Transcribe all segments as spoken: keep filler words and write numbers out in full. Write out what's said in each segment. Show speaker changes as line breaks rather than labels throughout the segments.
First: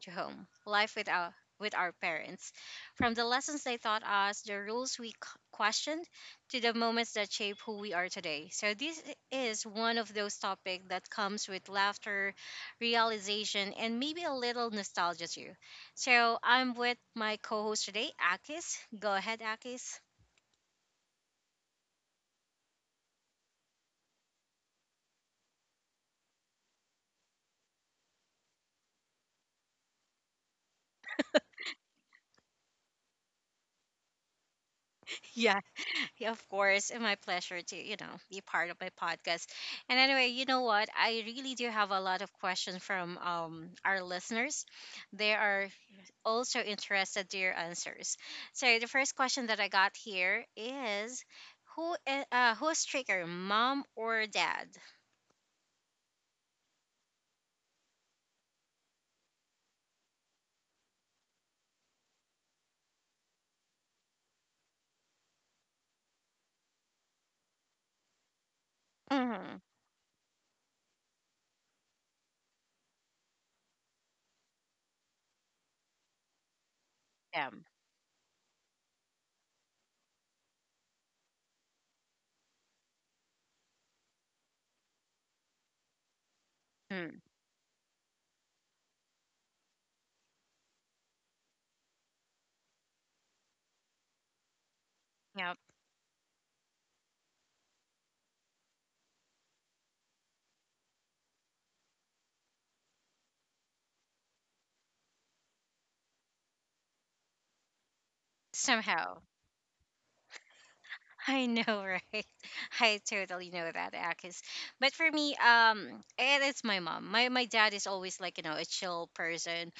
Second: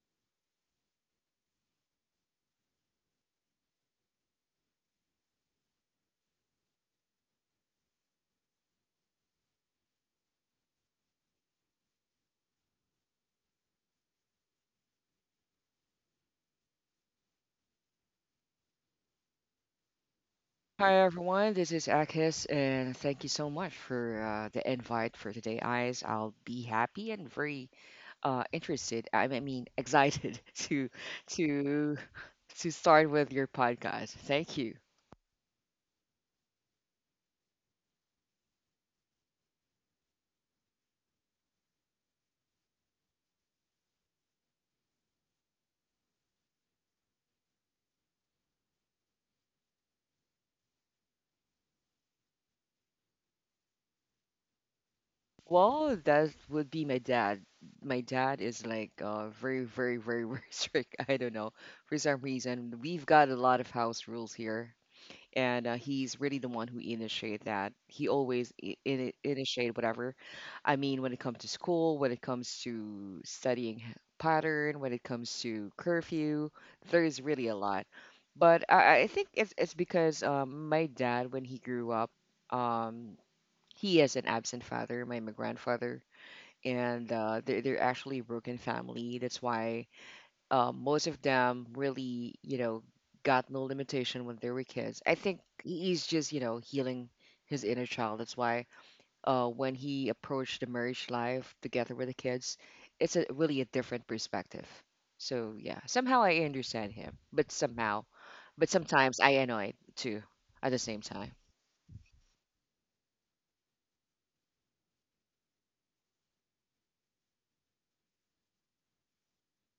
to home life with our, with our parents. From the lessons they taught us, the rules we q- questioned, to the moments that shape who we are today. So, this is one of those topics that comes with laughter, realization, and maybe a little nostalgia too. So, I'm with my co host today, Akis. Go ahead, Akis.
Hi everyone, this is Akis, and thank you so much for uh, the invite for today, guys. I'll be happy and very uh, interested. I mean, I mean, excited to to to start with your podcast. Thank you.
Yeah. Yeah, of course, and my pleasure to, you know, be part of my podcast. And anyway, you know what? I really do have a lot of questions from um, our listeners. They are also interested to your answers. So the first question that I got here is, who i- uh, who's trigger, mom or dad?
Well, that would be my dad. My dad is like uh, very, very, very, very strict. I don't know for some reason. We've got a lot of house rules here and uh, he's really the one who initiated that. He always i- ini
Mm-hmm.
initiated whatever. I mean, when it comes to school, when it comes to studying h- pattern, when it comes to curfew, there's really
Yeah.
a lot. But I, I think it's it's because um, my dad, when he grew up, um, he is an absent father, my, my grandfather, and
Mm,
uh, they're they're actually a broken family. That's why uh, most of them really, you know, got no limitation when they were kids. I think
yep.
he's just, you know, healing his inner child. That's why uh, when he approached the marriage life together with the kids, it's a really a different perspective. So yeah, somehow I understand him, but somehow, but
Somehow.
sometimes I annoy too at the same time.
I know, right? I totally know that, Akis. But for me, um, it is my mom. My my dad is always like, you know, a chill person.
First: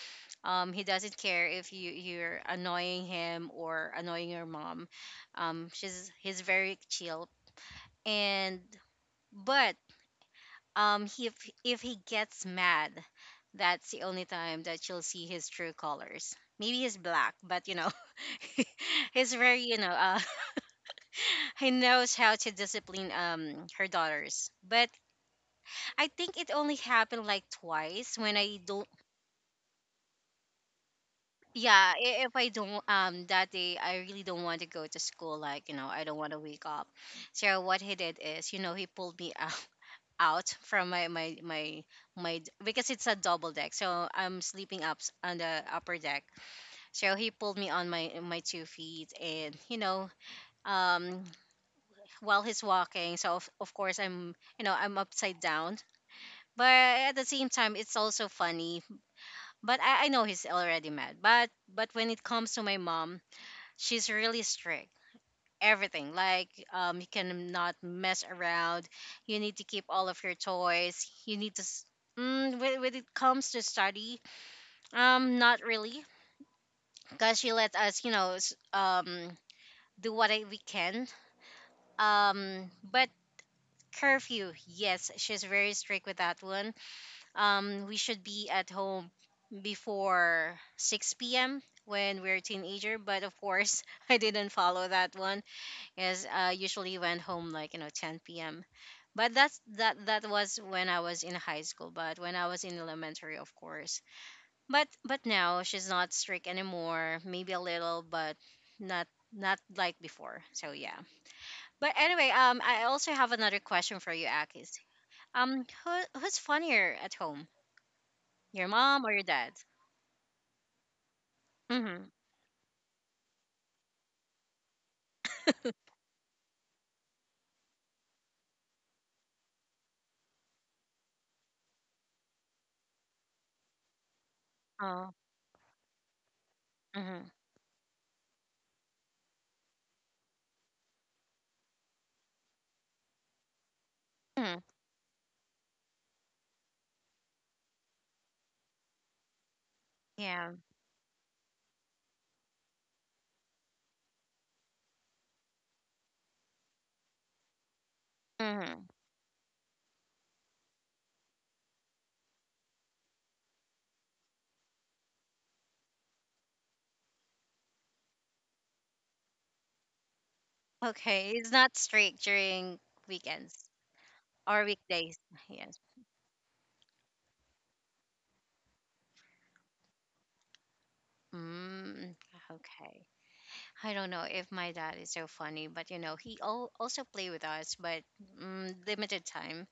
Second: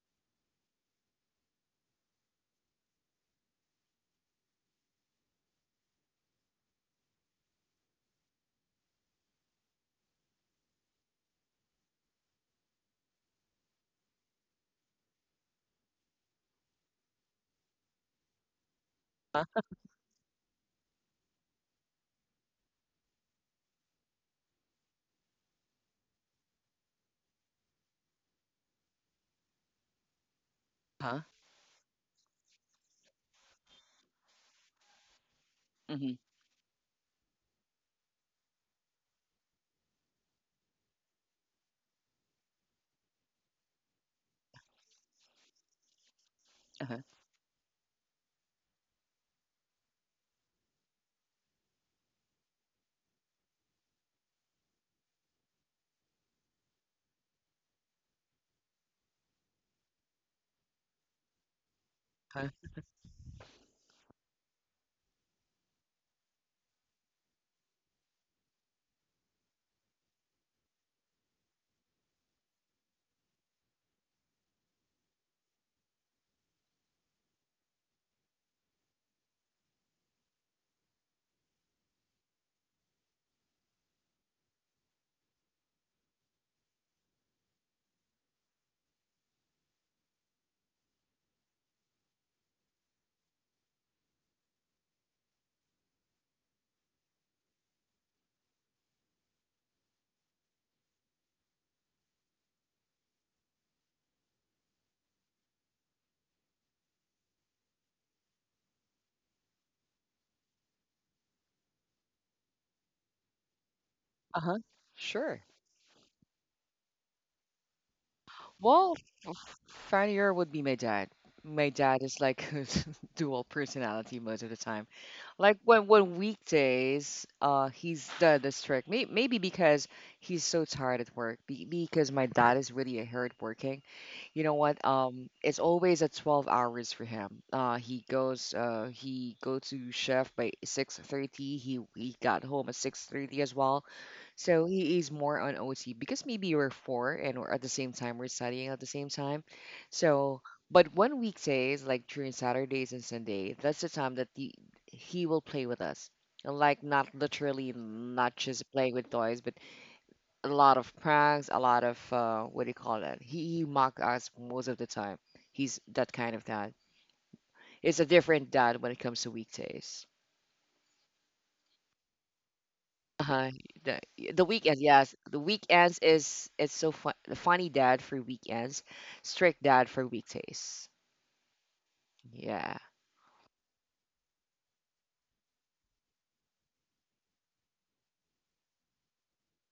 Um, he doesn't care if you you're annoying him or annoying your mom. Um, she's he's very chill. And but um, he, if if he gets mad, that's the only time that you'll see his true colors. Maybe he's black, but, you know, he's very, you know, uh, he knows how to discipline um her daughters. But I think it only happened like twice when I don't
Huh?
yeah, i- if I don't um that day I really don't want to go to school, like, you know, I
Mm-hmm.
don't want to wake up. So what he did is, you know, he pulled me out out from my my my my d- because it's a double deck, so I'm sleeping up s- on the upper deck,
Uh-huh.
so he pulled me on my my two feet and, you know, um, while he's walking, so of, of course I'm, you know, I'm upside down, but at the same time it's also funny. But I, I know he's already mad, but but when it
Huh?
comes to my mom, she's really strict, everything, like, um, you cannot mess around, you need to keep all of your toys, you need to s- Mm, when, when it comes to study, um, not really, because she let us, you know, s- um, do what I- we can. Um, but curfew, yes, she's very strict with that one. Um, we should be at home before six p m when we're a teenager. But of course, I didn't follow that one. As I usually went home like, you know, ten p m. But that's that that was when I was in high school. But when I was in elementary, of course. But but now she's not strict anymore. Maybe a little, but not not like before. So yeah. But anyway, um, I also have another question for you,
Uh huh.
Akis.
Sure.
Um, who who's funnier at home? Your
Well,
mom or your dad?
f- funnier would be my dad. My
Mm-hmm.
dad is like dual personality most of the time. Like when when weekdays, uh, he's the the strict. May, maybe because he's so tired at work. Be, because my dad is really a hard working. You know what?
Oh.
Um, it's always at twelve hours for
Mm-hmm.
him. Uh, he goes uh he go to chef by six thirty. He he got home at six thirty as well.
Hmm.
So he is more on O T because maybe we're four and we're at the same time we're studying at the same time. So,
Yeah.
but one weekdays like during Saturdays and Sunday, that's the time that the he will play with us. And, Like not literally, not just
Mm-hmm.
playing with toys, but a lot of pranks, a lot of uh, what do you call that? He, he mock us most of the time. He's that kind of dad. It's a different dad when it comes to weekdays.
Okay. It's not strict during
Uh-huh.
weekends
The, the
or
weekend,
weekdays.
yes. The
Yes.
weekends is it's so fun. The funny dad for weekends, strict dad for weekdays.
Mm,
Yeah.
okay. I don't know if my dad is so funny, but, you know, he al- also play with us, but mm, limited time,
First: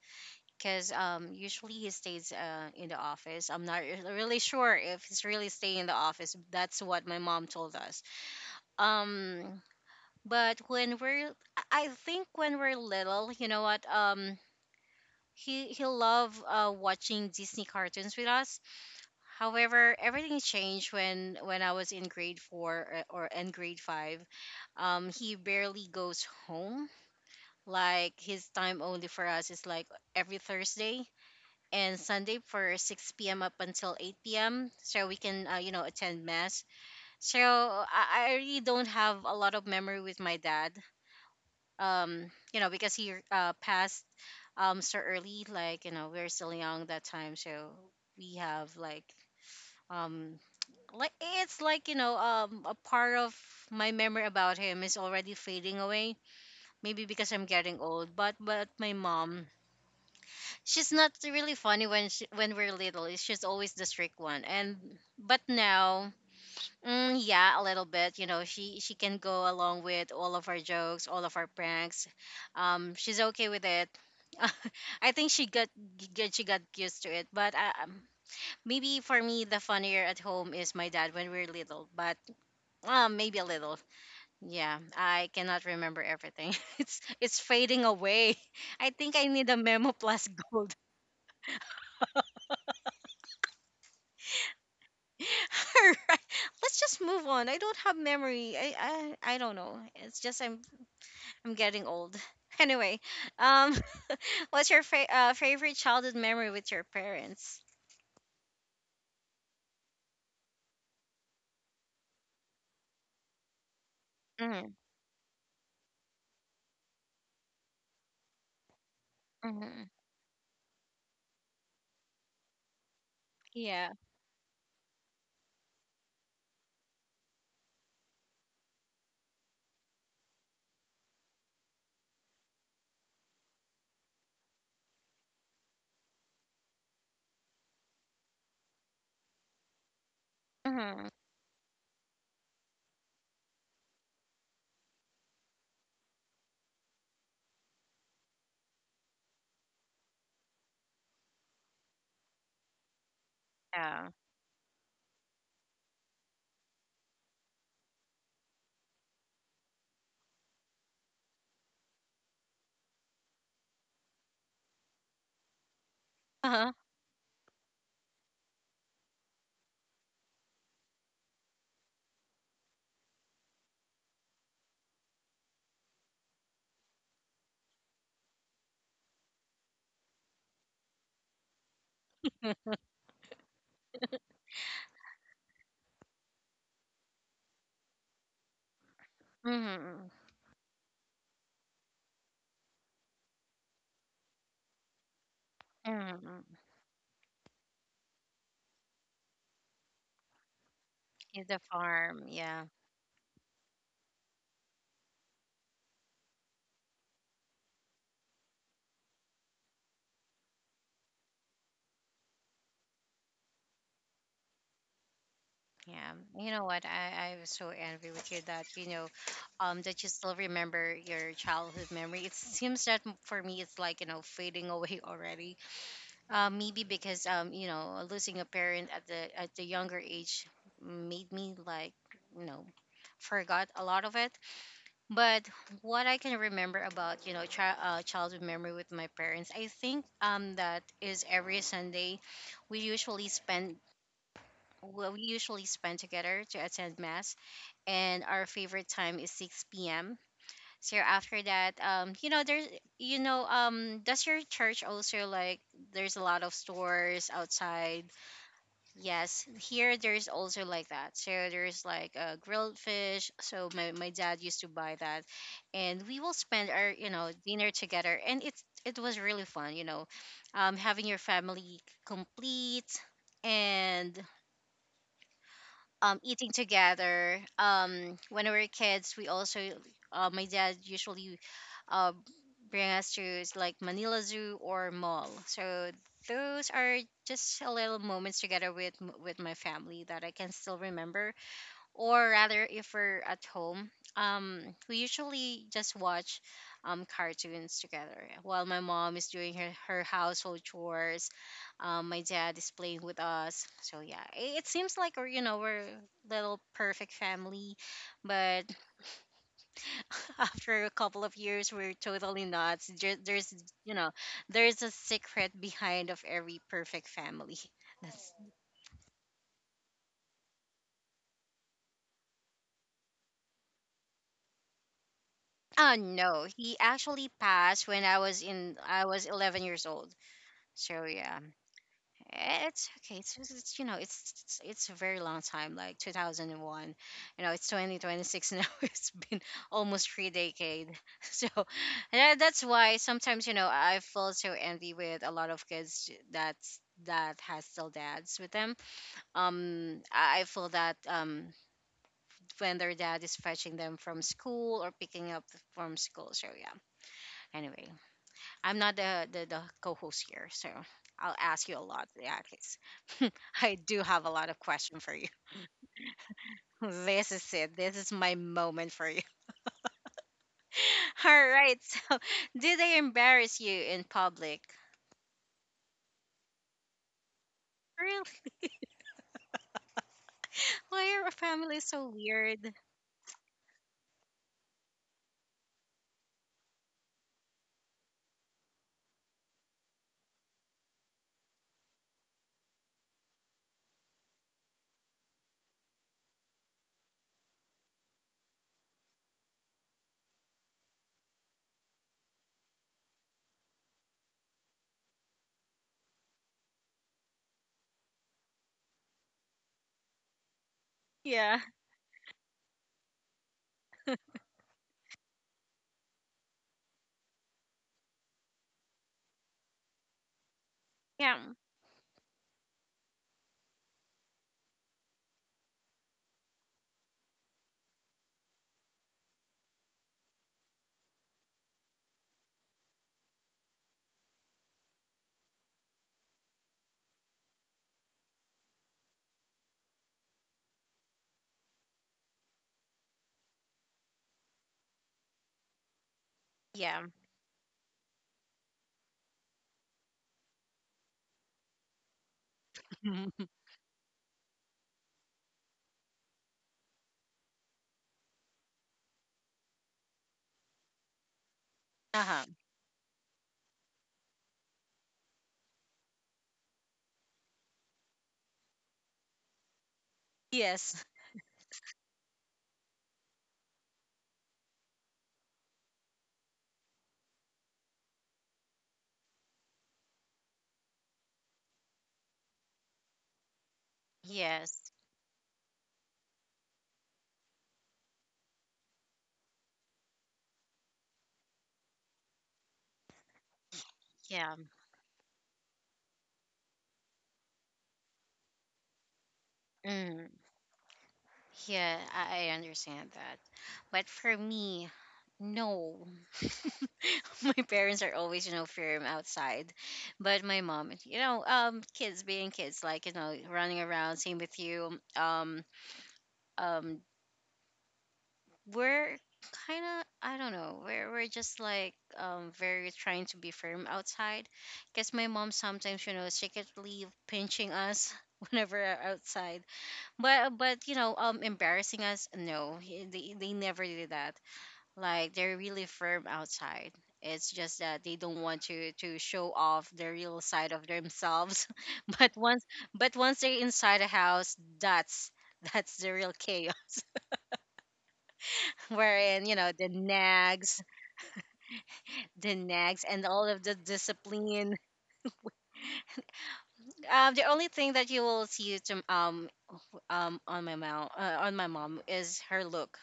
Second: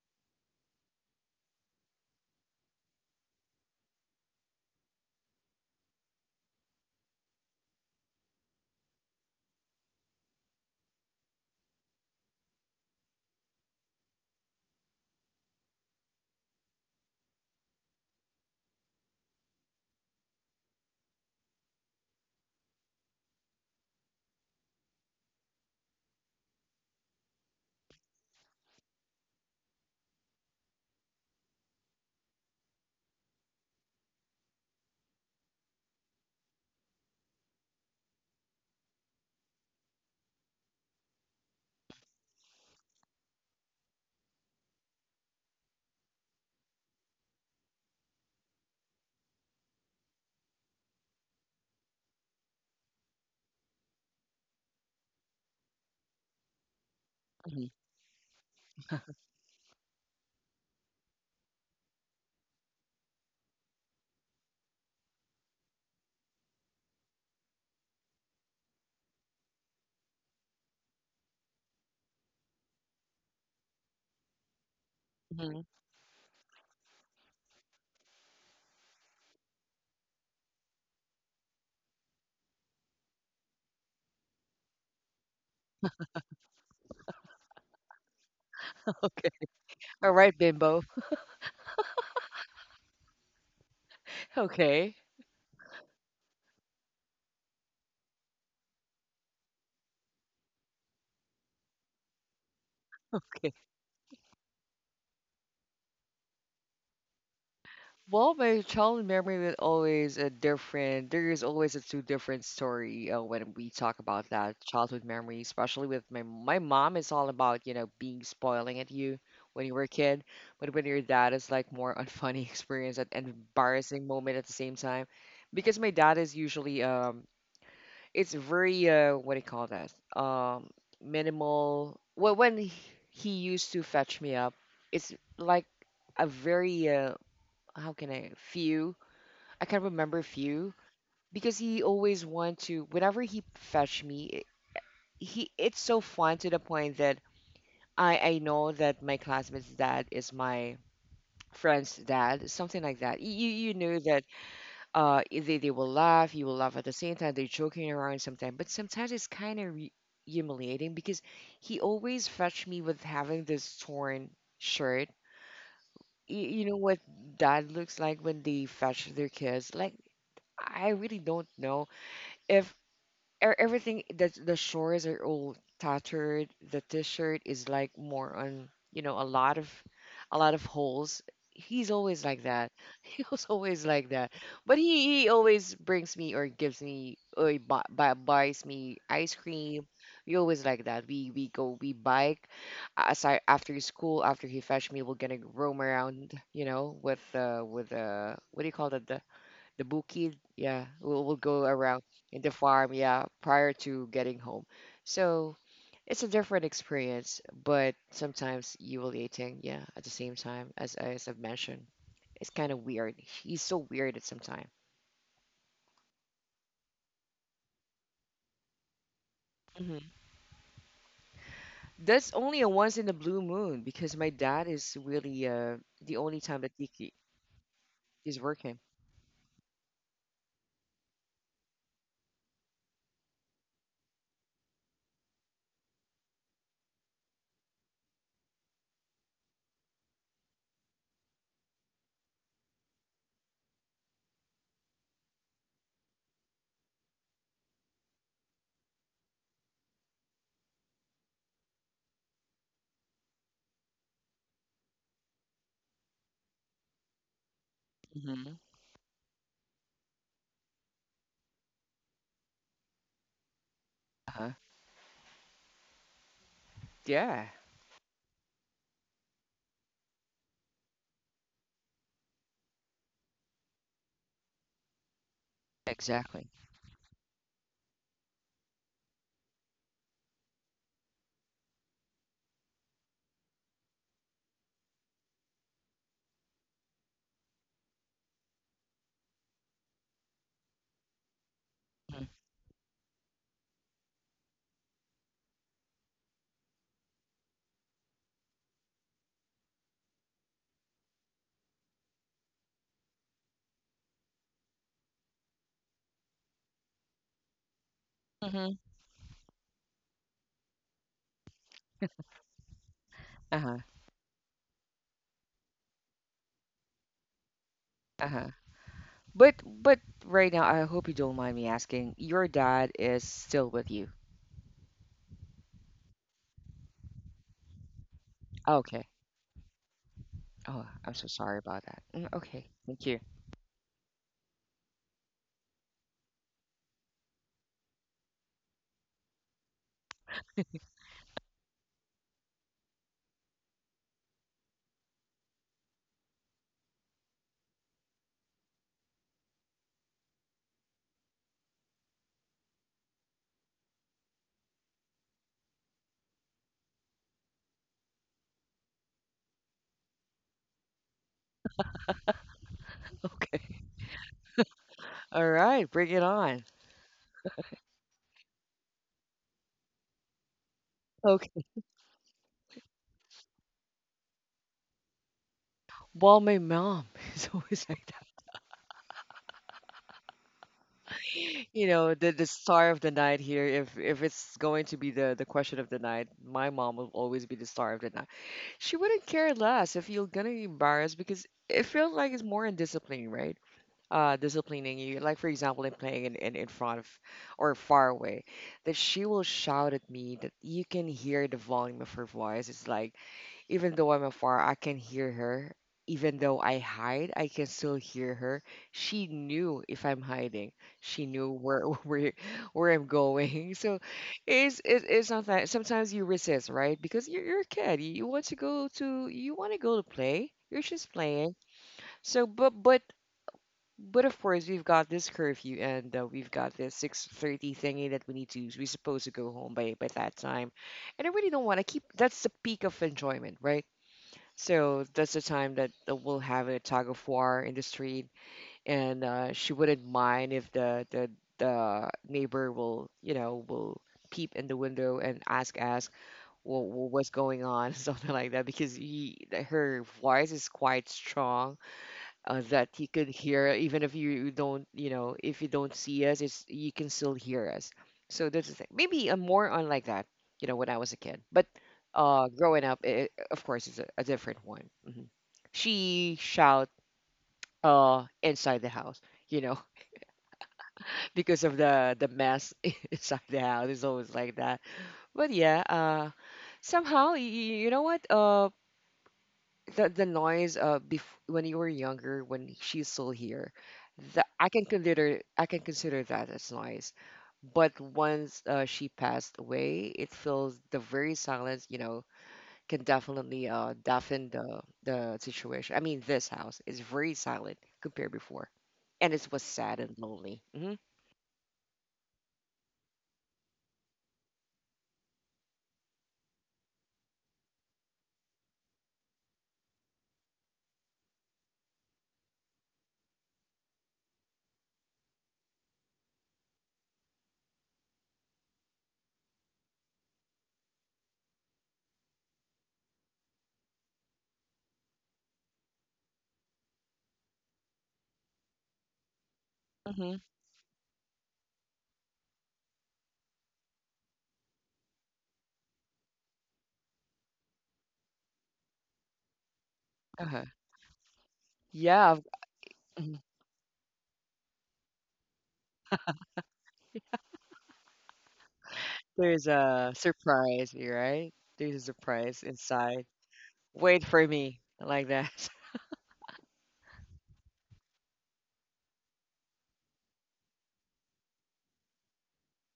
because um usually he stays uh, in the office. I'm not re- really sure if he's really staying in the office. That's what my mom told us. Um, But when we're, I I think when we're little, you know what? Um, he he loved uh, watching Disney cartoons with us. However, everything changed when when I was in grade four, or, or in grade five. Um, he barely goes home. Like his time only for us is like every Thursday and Sunday for six p m up until eight p m so we can uh, you know, attend mass. So I, I really don't have a lot of memory with my dad um, you know, because he uh passed um so early, like, you know, we are still young that time, so we have like um like it's like, you know, um a part of my memory about him is already fading away, maybe because I'm
Hmm.
getting old. but but my mom, she's not really funny when she, when we're little she's always the strict one. And but now mm, yeah, a little bit. You know, she she can go along with all of our jokes, all of our pranks. Um, she's okay with it. I think she
Hmm.
got get she got used to it. But uh, um, maybe for me, the funnier at home is my dad when we're little. But um, maybe a little. Yeah, I cannot remember everything. It's it's fading away. I think I
Okay.
need a memo
All
plus
right,
gold.
Bimbo. Okay.
All right, let's just move on. I don't have memory. I I, I don't know. It's just I'm I'm getting old. Anyway, um, what's your fa- uh, favorite childhood memory with your parents?
Well, my childhood memory was always a different. There is always a two different story uh, when we talk about that
Mm,
childhood memory, especially with my my mom is all about you know being spoiling at you when you were a
hmm.
kid, but when your dad is like more unfunny experience and and
Yeah.
embarrassing moment at the same time, because my dad is usually um it's very uh what do you call that um minimal. Well, when he, he used to fetch me up, it's like a very uh, how can I few? I can't remember few
Hmm.
because he always want to whenever he fetch me. He it's so fun to the point that I I know that my classmate's dad is my friend's dad, something like that. You you you know
Yeah.
that uh they they will laugh, you will laugh at the same time. They're joking around sometimes, but sometimes it's kind of re- humiliating because he always fetch me with having this torn shirt. You, you
Uh-huh.
know what dad looks like when they fetch their kids like I really don't know if e- everything that the shorts are all tattered. The t-shirt is like more on, you know, a lot of, a lot of holes. He's always like that. He was always like that. But he, he always brings me or gives me or he bu- bu- buys me ice cream.
Mm-hmm.
We always like that. We we go we bike. uh, Aside after school, after he fetch me, we're gonna roam around.
Mm-hmm.
You know, with uh with uh what do you call that? The bukid, yeah, will will
In the
go around
farm.
in the
Yeah.
farm, yeah, prior to getting home. So it's a different experience, but sometimes you will eating, yeah, at the same time as as I've mentioned. It's kind of weird. He's so weird at some time.
Yeah. You know what? I I was so envy with you that, you know, um, that you
Hmm.
still remember your childhood memory.
That's
It
only a
seems
once
that
in the
m-
blue
for me, it's
moon
like, you
because
know,
my
fading
dad is
away
really
already.
uh the only
Uh,
time that
maybe
he c-
because um, you know, losing
he's
a
working.
parent at the at the younger age made me like, you know, forgot a lot of it. But what I can remember about, you know, chi- uh, childhood memory with my parents, I think um that is every Sunday, we usually spend, well, we usually spend together to attend mass, and our favorite time is six p.m, so after that, um, you know, there's, you know, um, does your church also like there's a lot of stores outside?
Hmm.
Yes, here there's also like that. So there's like uh, grilled fish. So my, my dad
Uh-huh.
used to buy that, and we will spend our, you know,
Yeah.
dinner together, and it it was really fun. You know, um, having your family complete and um, eating
Exactly.
together. Um, when we were kids, we also uh, my dad usually uh, bring us to is like Manila Zoo or mall. So those are just a little moments together with m- with my family that I can still remember, or rather if we're at home um we usually just watch um cartoons together while my mom is doing her, her household chores, um my dad is playing with us. So yeah, it, it seems like we're, you know, we're little perfect family. But
Mm-hmm.
after a couple of years we're totally not. There- there's,
Uh-huh.
you know, there's a secret behind of every perfect family. That's
Uh-huh. But but right now, I hope you don't mind me asking. Your dad is still with you.
uh no, he actually passed when I was in I
Okay.
was eleven years old.
Oh,
So
I'm so
yeah,
sorry about that. Mm, okay.
eh, it's
Thank
okay.
you.
It's, it's it's, you know, it's, it's it's a very long time, like two thousand one. You know, it's twenty twenty-six now. It's been almost three decade. So and that's why sometimes, you know, I feel so envy with a lot of kids that's that has still dads with them. Um, I I feel that um when their dad is fetching them from school or picking up from school. So yeah. Anyway, I'm not the, the, the co-host here, so I'll ask you a lot. Yeah, because I
Okay.
do have a lot of questions for you.
All right. Bring it on.
This is it. This is my moment for you. All
Okay.
right. So, did they embarrass you in public?
Well, my mom is always like
Really?
that.
Why are our family
You
so
know, the the
weird?
star of the night here. If if it's going to be the the question of the night, my mom will always be the star of the night. She wouldn't care less if you're gonna embarrass because it feels like it's more in discipline, right? Uh, disciplining you, like for example, in playing in, in, in front of or far away, that she will shout at me that you can hear the volume of her voice. It's like, even though I'm afar, I can hear her. Even though I hide, I can still hear her. She knew if I'm hiding. She knew
Yeah.
where where where I'm going. So it's it's, it's not that sometimes you resist, right? Because you're, you're a kid. You want to go to you want to go to play. You're just
Yeah.
playing. So but but but of course, we've got this curfew and uh, we've got this six thirty thingy that we need to we're supposed to go home by by that time. And I really don't want to keep that's the peak of enjoyment, right? So that's the time that uh, we'll have a tug of war in the street, and uh, she wouldn't mind if the the the neighbor will you know will peep in the window and ask ask well,
Yeah.
what's going on something like that because he her voice is quite strong uh, that you could hear even if you don't you know if you don't see us it's you can still hear us. So that's the thing maybe I'm more on like that you know when I was a kid, but
Uh-huh.
uh growing up it, of course it's a, a different one. Hmm. She shout uh inside the house, you know,
Yes.
because of the the mess inside the house. It's always like that, but yeah uh somehow y- you know what uh the the noise uh bef- when you were younger when she's still here, that i can
Yes.
consider I can consider that as noise, but once uh, she passed away it feels the very silence you know can definitely uh deafen
Yeah.
the the situation. I mean this house is very silent compared before, and it was sad and
Mm.
lonely. Hmm.
Yeah. I, I understand that. But for me, no. My parents are always, you know, firm outside, but my mom, you know, um kids being kids, like, you know, running around, same with you, um um we're kind of, I don't know, we're, we're just like um very trying to be firm outside, because my mom sometimes, you know, secretly pinching us whenever we're outside.
Hmm.
but but you know, um embarrassing us, no, he- they, they never did that, like they're really firm outside. It's just that they don't want to to show off the real
Uh-huh.
side of themselves. But
Yeah.
once but once
Mhm.
they're inside a house, that's that's the real chaos. Wherein, you know,
There's
the
a
nags,
surprise, right? There's a
the
surprise
nags and
inside
all of the
wait for
discipline.
me like that.
Um the only thing that you will see to um um on my mom uh, on my mom is her look.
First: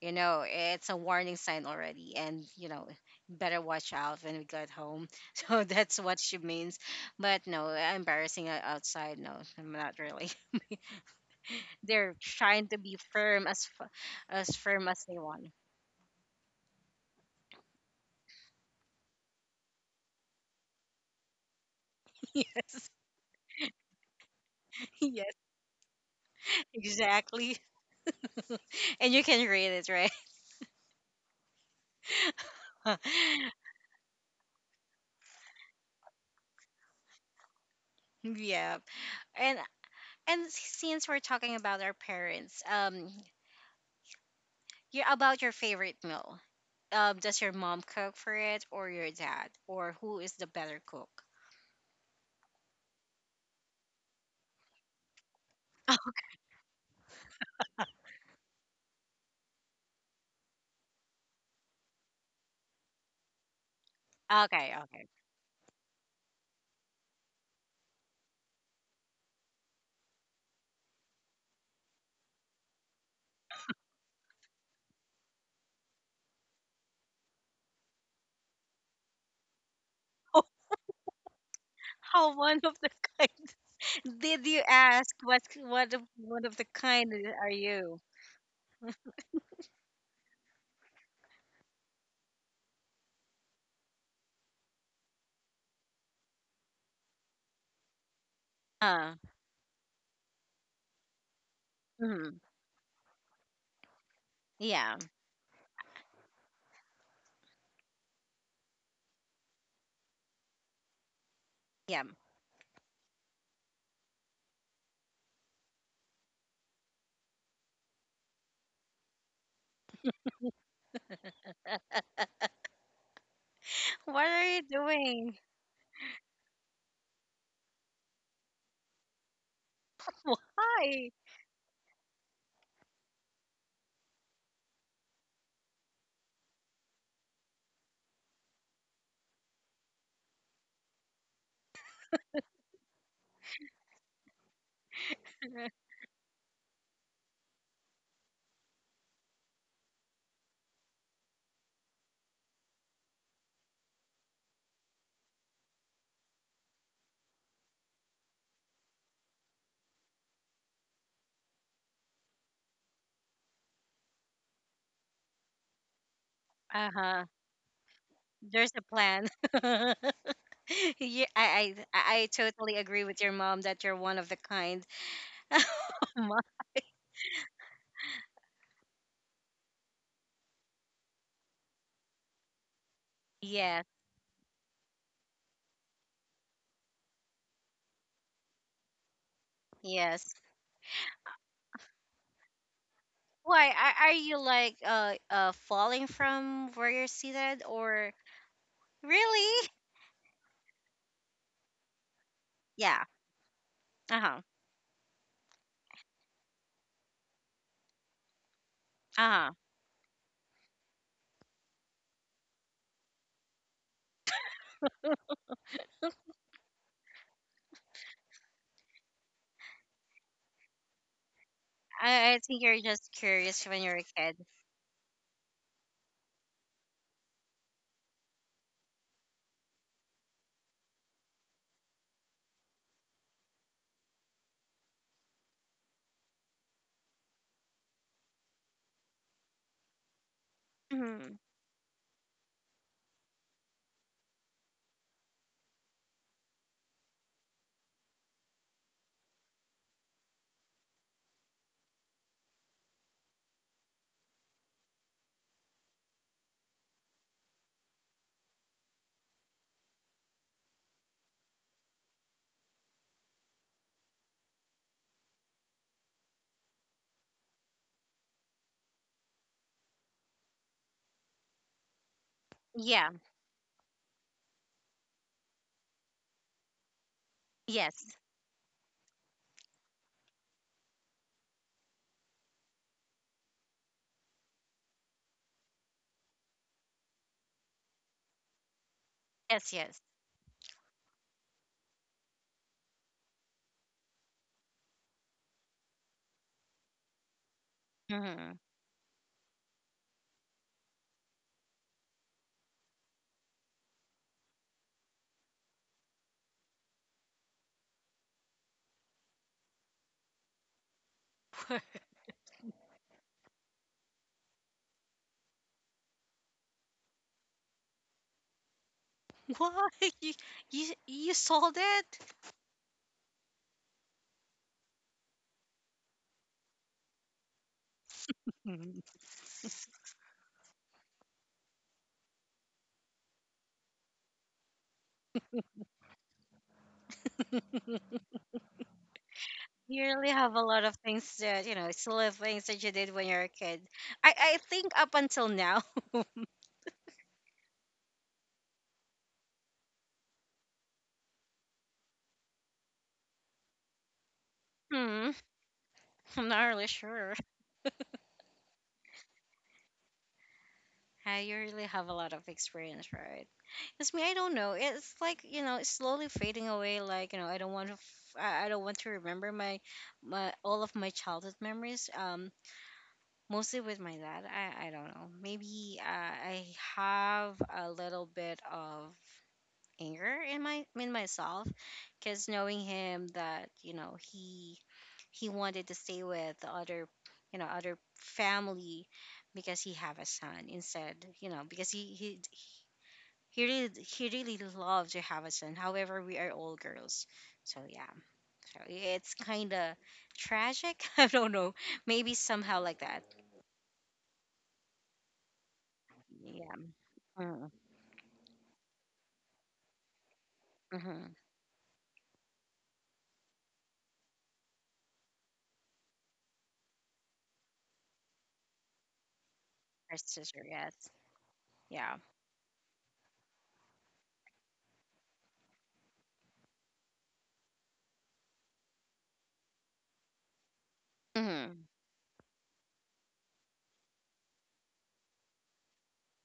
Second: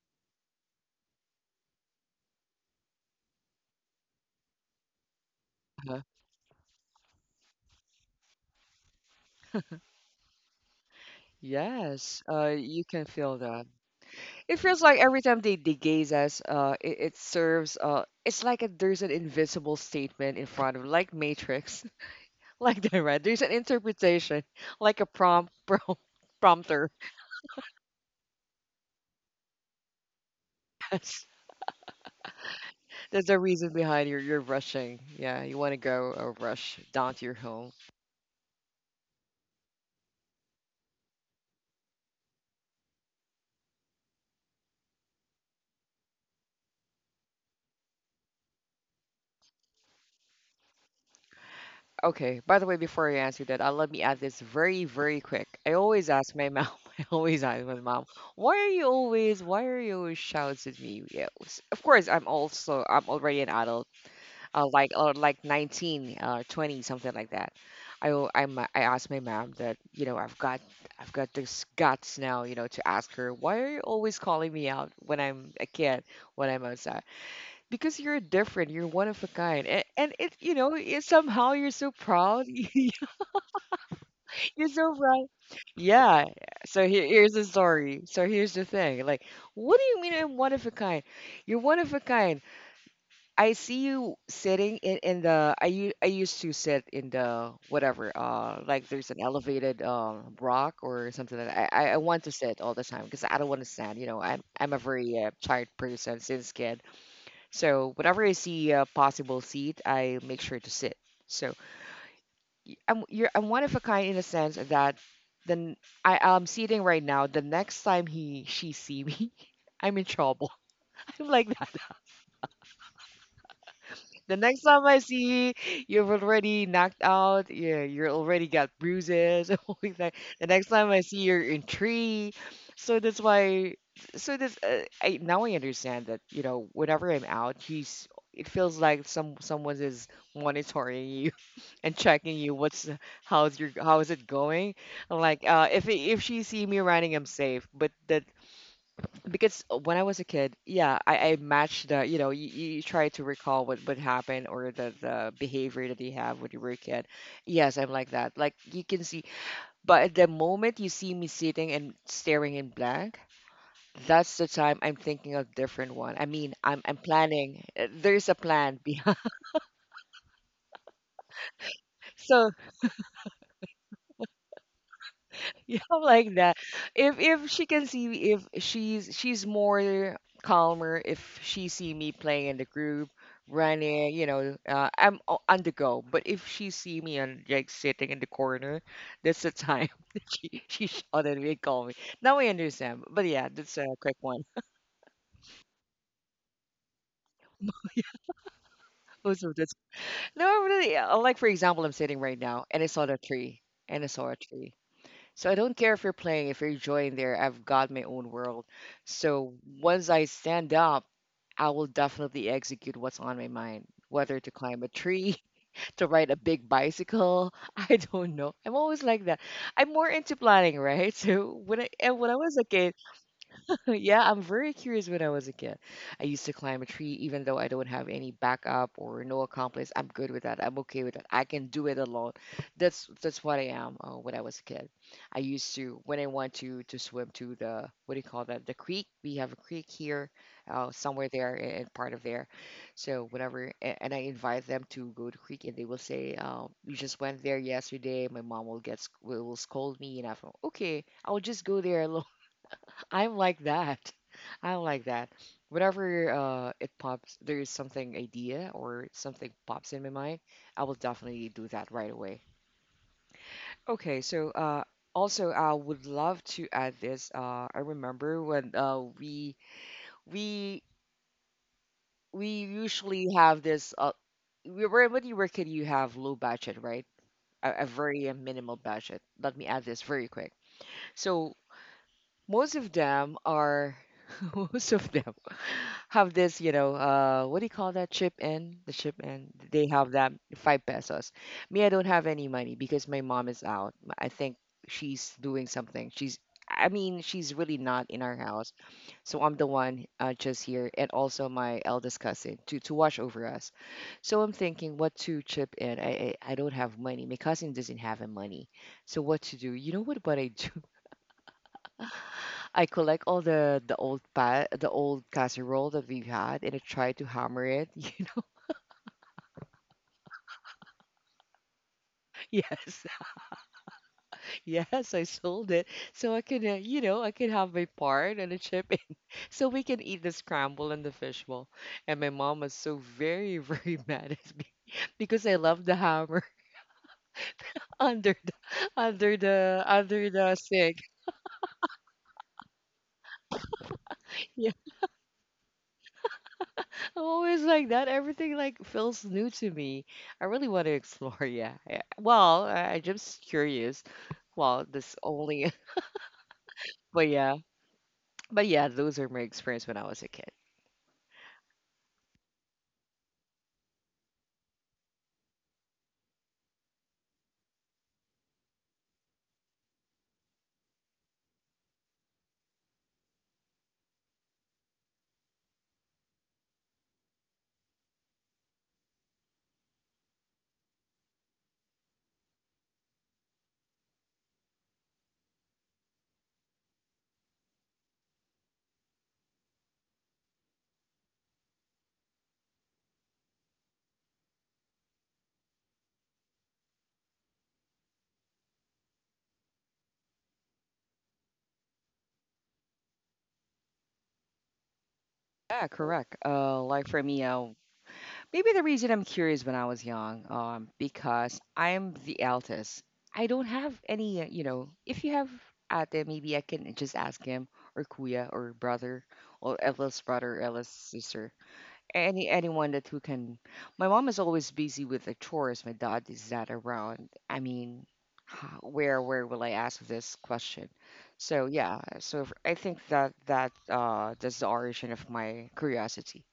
You know, it's a warning sign already, and you know, better watch out when we get home. So that's what she means. But no, embarrassing o- outside. No, I'm not really. They're
Yes, uh,
trying to
you
be
can feel
firm
that.
as f-
It
as
feels
firm
like
as
every
they
time they,
want.
they gaze us, uh, it, it serves, uh, it's like a, there's an invisible statement in front of, like Matrix, like
Yes,
that, right? There's an interpretation, like a
yes,
prompt, prompt prompter.
exactly. And you can read it, right?
That's, that's the reason behind your, your rushing. Yeah, you want to go uh, rush down to your home.
Yeah. And and since we're talking about our parents, um, you about your favorite meal. Um, does your mom cook for it or your dad? Or who is the better cook?
Okay. By the way, before I answer that, uh, let me add this very, very quick. I always ask my mom. I always ask my mom, why are you always, why are you always shouts at me? Yeah, s- of course, I'm also, I'm already an adult, uh,
Okay,
like or
okay.
like nineteen, uh, twenty, something like that. I, al- I'm, uh, I asked my mom that, you know, I've got, I've got this guts now, you know, to ask her, why are you always calling me out when I'm a kid, when I'm outside? Because you're different, you're one of a kind, and, and it you know it, somehow you're so
How
proud
one of
you're
the kind? Did you
so
ask
proud.
what what of
Yeah.
one of the
So here,
kind
here's the
are
story,
you?
so here's the thing, like what do you mean I'm one of a kind? You're one of a kind. I see you sitting in, in the I, u- I used to sit in the whatever uh like there's an
Uh,
elevated um rock or something like that. i i I want to
mhm.
sit all the time because I don't want to stand, you know, i'm I'm a
yeah,
very uh, tired person since kid. So whenever I see a possible seat, I make sure to sit. So
yeah.
y- I'm you're I'm one of a kind in a sense that then I am sitting right now. The next time he she see me, I'm in trouble. I'm like
What
the
are
next
you
time I
doing?
see you, you've already knocked out. Yeah, you're already got bruises. and all like that. The next time I see
Why?
you're in tree. So that's why. So this, uh, I now I understand that you know whenever I'm out, he's. It feels like some someone is monitoring you and checking you. What's how's your how is it going? I'm like, uh, if it, if she see me running, I'm safe. But that because uh, when I was a kid, yeah, I, I matched the, you know, you, you try to recall what would happen or the, the behavior that you have when you were a kid. Yes, I'm like that. Like you can see, but the moment you see me sitting and staring in blank, that's the time I'm thinking of different one. I mean, I'm
Uh
I'm
huh.
planning. uh, There's a plan
There's a
behind.
plan. yeah, I, I I I
So.
totally agree with your mom that you're one of the kind.
Yeah, like that. If if she can see me, if she's she's more calmer if she see me playing in the group,
Yes,
running, you know, uh, I'm o- on the go. But if she see me on like sitting in the corner, that's the time that
yes.
she she shouted me and called me. Now I understand. But yeah, that's
Why
a
are,
quick
are
one.
you like uh uh falling from where you're seated or
Also,
really?
that's no, really. uh, Like for example, I'm sitting right now and I
Yeah.
saw the tree and I
Uh
saw a
huh.
tree. So I don't care if you're playing, if you're enjoying there, I've got my own world.
Uh
So
huh.
once I stand up, I will definitely execute what's on my mind, whether to climb a tree, to ride a big bicycle. I don't know. I'm always like that. I'm more into planning, right? So when I and when I
I, I
was a
think you're
kid.
just curious when you're a
Yeah, I'm
kid.
very curious when I was a kid. I used to climb a tree even though I don't have any backup or no accomplice. I'm good with that. I'm okay with that. I can do it alone. That's that's what I am uh, when I was a kid. I used to when I want to to swim to the what do you call that? The creek. We have a creek here, uh, somewhere
Hmm.
there in part of there. So whenever a- and I invite them to go to creek and they will say, um, "You just went there yesterday. My mom will get sc- will will scold me." And I'm okay. I'll just go there alone. I'm like that. I'm like that. Whenever uh, it pops, there is something idea or something pops in my mind, I will definitely do that right away. Okay, so uh, also I would love to add this. Uh, I remember when uh, we we we
Yeah.
usually have this. Uh, we were when you were kid, you have low budget, right? A, a
Yes.
very uh, minimal budget. Let me add this very quick. So most of them are most of them have this you know uh what do you call that chip in the chip in
Yes.
they
Yes.
have that five pesos. Me, I don't have any money because my mom is out. I think she's doing something. She's I mean she's really not in our
Hmm.
house. So I'm the one uh, just here and also my eldest cousin to to watch over us. So I'm thinking what to chip in. i i, I don't have money. My cousin doesn't have a money. So what to do? You know what what I do? I collect all the the old pot, the old casserole that we've had, and I try to hammer it. You know,
What you, you you sold it?
yes, yes, I sold it, so I can, uh, you know, I can have my part and a chip,
Mhm.
so we can eat the scramble and the fishbowl. And my mom was so very, very mad at me because I love the hammer under the under the
You
under
really
the
have a lot
sink.
of things that you know, silly things that you did when you're a kid. I I
Yeah,
think up until now.
I'm always like that. Everything like feels new to me. I really want to explore. Yeah, yeah. Well, I, I'm just curious. Well, this
Hmm,
only,
I'm not really
but
sure.
yeah, but yeah, those are my experience when I was a kid.
Uh, you really have a lot of experience, right? It's me. I don't know. It's like you know, it's slowly fading away. Like you know, I don't want to. F- I I don't want to remember my, my all of my childhood memories. Um, mostly with my dad. I I don't know. Maybe uh, I have a little bit of anger in my in myself, because knowing him that you know he he wanted to stay with the other you know other family because he have a son instead, you know, because he he he really he really loved to have a son. However, we are all girls, so yeah. So it's kind of tragic. I don't know, maybe somehow like that.
Yeah, correct. Uh,
Yeah.
like for me, uh,
Mm-hmm.
maybe the reason I'm curious when I was young, um,
Mm-hmm.
because I'm the eldest. I don't have any, uh, you know, if you have out there, maybe I can just ask him or kuya or brother or
Her
eldest brother,
sister, yes.
eldest sister.
Yeah.
Any anyone that who can. My mom is always busy with the chores. My dad is not around. I mean, where where will I ask this question? So
Hmm.
yeah, so if- I think that that uh that's the origin of my curiosity.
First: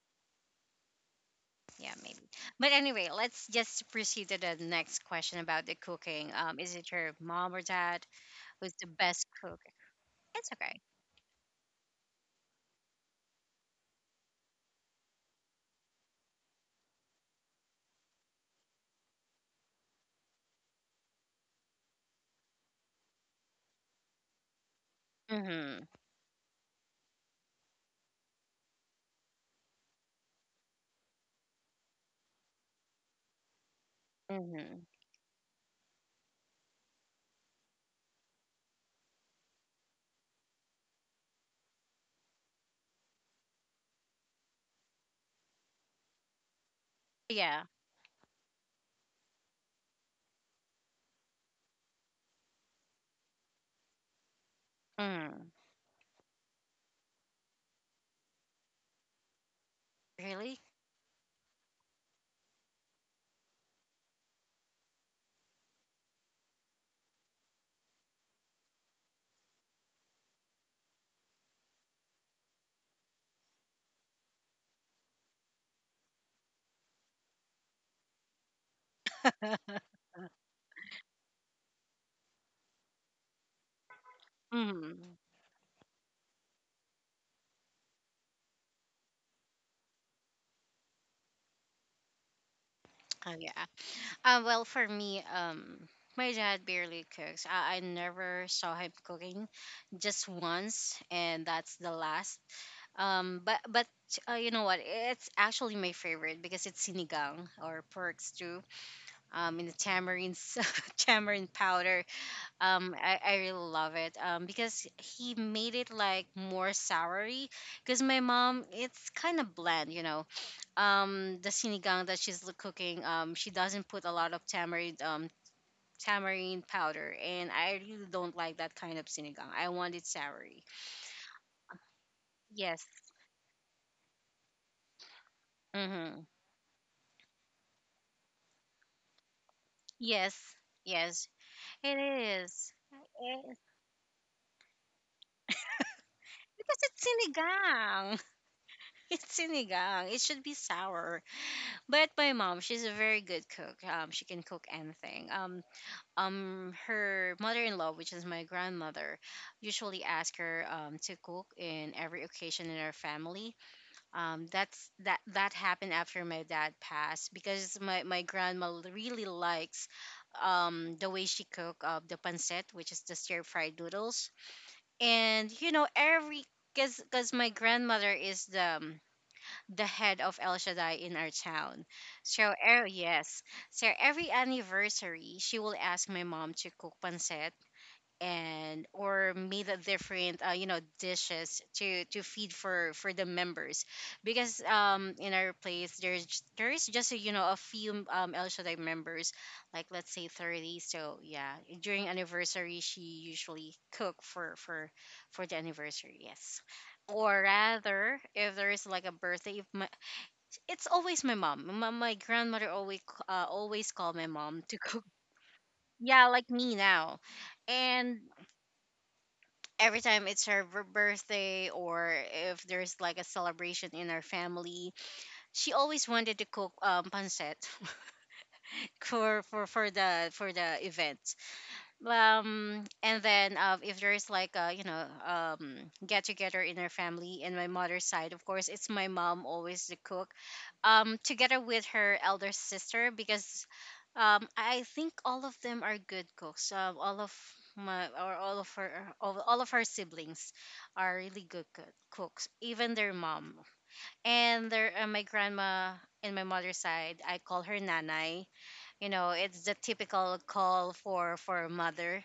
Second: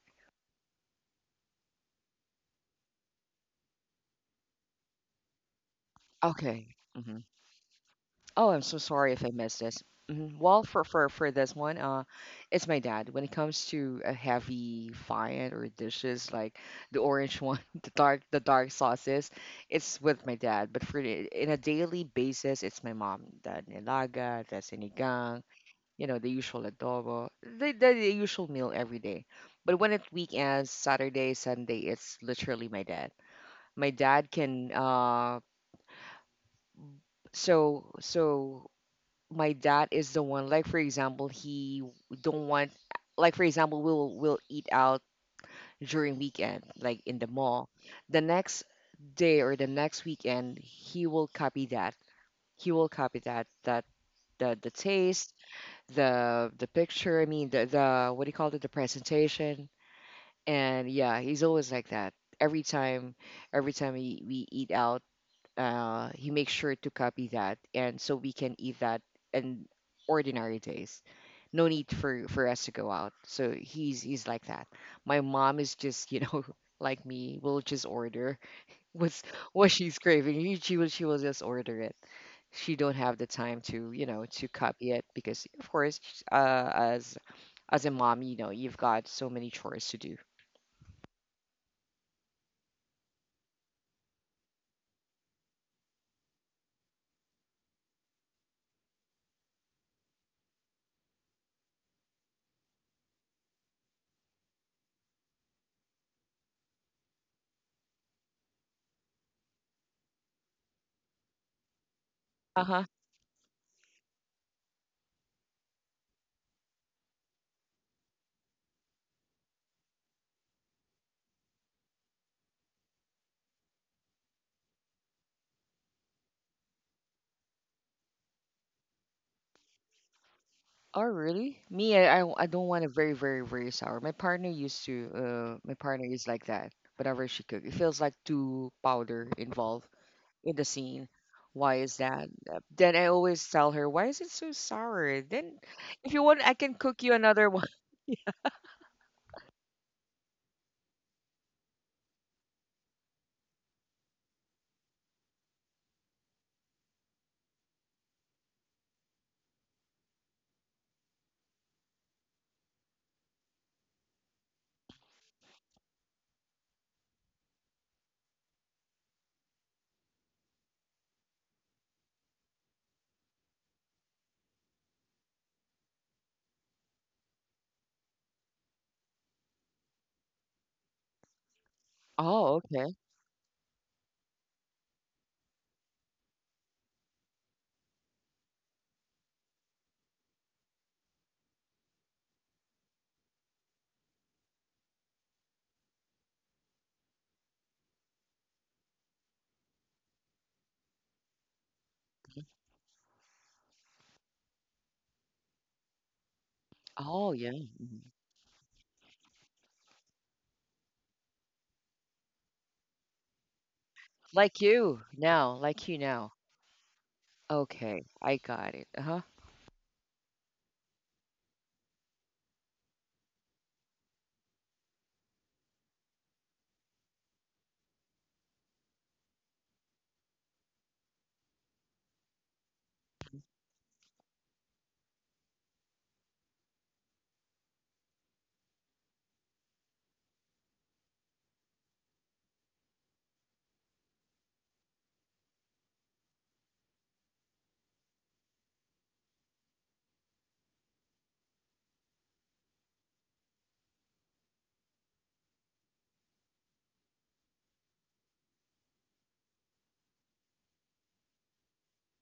Yeah, maybe. But anyway, let's just proceed to the next question about the cooking. Um, is
Okay.
it your mom or dad
Oh, I'm
who's
so
the
sorry if
best
I
cook?
missed this. Mhm.
It's
Well,
okay.
for, for for this one, uh, it's my dad. When it comes to a heavy fine or dishes like the orange one, the dark the dark sauces, it's with my dad. But for the- in a daily basis, it's my mom. The nilaga, the sinigang,
Mm-hmm.
you know, the usual adobo, the, the the usual meal every day. But when it's weekends, Saturday, Sunday, it's literally my dad. My dad can
Mm-hmm.
uh so so my dad is the one. Like for example he don't want, like for example we'll we'll eat out during weekend like in the
Yeah.
mall, the next day or the next weekend he will copy that. He will copy that that the the taste,
Mm.
the the picture, I mean the the what do you call it, the presentation.
Really?
And yeah, he's always like that. Every time, every time we, we eat out, uh, he makes sure to copy that, and so we can eat that in ordinary days. No need for for us to go out. So he's he's like that. My mom is just you know like me, will just order what's what she's craving. He- She will she will just order it. She don't have the time to you know to copy it
Mm.
because of course uh, as as a mom you know you've got so many chores to do.
Oh yeah. Uh. Well, for me, um, my dad barely cooks. I, I never saw him cooking, just once, and that's the last. Um. But but uh, you know what? It's actually my favorite because it's sinigang or pork stew. Um. In the tamarins, tamarind powder. Um, I, I really love it. Um, because he made it like more soury. Because my mom, it's kind of bland, you know. Um, the sinigang that she's l- cooking, um, she doesn't put a lot of tamarind, um, tamarind powder, and I really don't like that kind of sinigang. I want it soury.
Oh, really? Me, I, I I, w- I don't want
Yes.
it very, very, very sour. My partner used to, uh, my partner
Mm-hmm.
is like that whenever she cook. It feels like too powder involved
Yes.
in the scene.
Yes.
Why
It
is that? Uh,
is.
Then I always
Eh,
tell her, why is it so sour? Then if you want, I can
Because it's
cook you another one.
sinigang. It's sinigang. It should be sour. But my mom, she's a very good cook. Um, she can cook anything. Um, um, her mother-in-law, which is my grandmother, usually ask her um, to cook in every occasion in our family. Um, that's that that happened after my dad passed because my my grandma really likes um the way she cook uh, the pancit, which is the stir fried noodles, and you know every, because because my grandmother is the um, the head of El Shaddai in our town. So,
Oh,
er,
okay.
yes. So every anniversary, she will ask my mom to cook pancit and or made a different uh, you know dishes to to feed for for the members, because um in our place there's j- there is just a, you know, a few um El Shaddai members, like let's say thirty. So yeah, during anniversary she usually cook for for for the anniversary, yes.
Oh,
Or
yeah. Mhm.
rather, if there is like a birthday of my, it's always my mom. My, my grandmother always uh, always called my mom
Like
to cook.
you now, like you
Yeah,
now.
like me now.
Okay,
And
I got it. Uh-huh.
every time it's her b- birthday or if there's like a celebration in our family, she always wanted to cook um pancit for for for the for the event. um and then uh, if there's like a you know um get together in our family and my mother's side, of course it's my mom always the cook, um together with her elder sister, because um I think all of them are good cooks. um all of my or all of her all, all of her siblings are really good cook- cooks, even their mom and their uh, my grandma. In my mother's side I call her nanai. You know, it's the typical call for for a mother.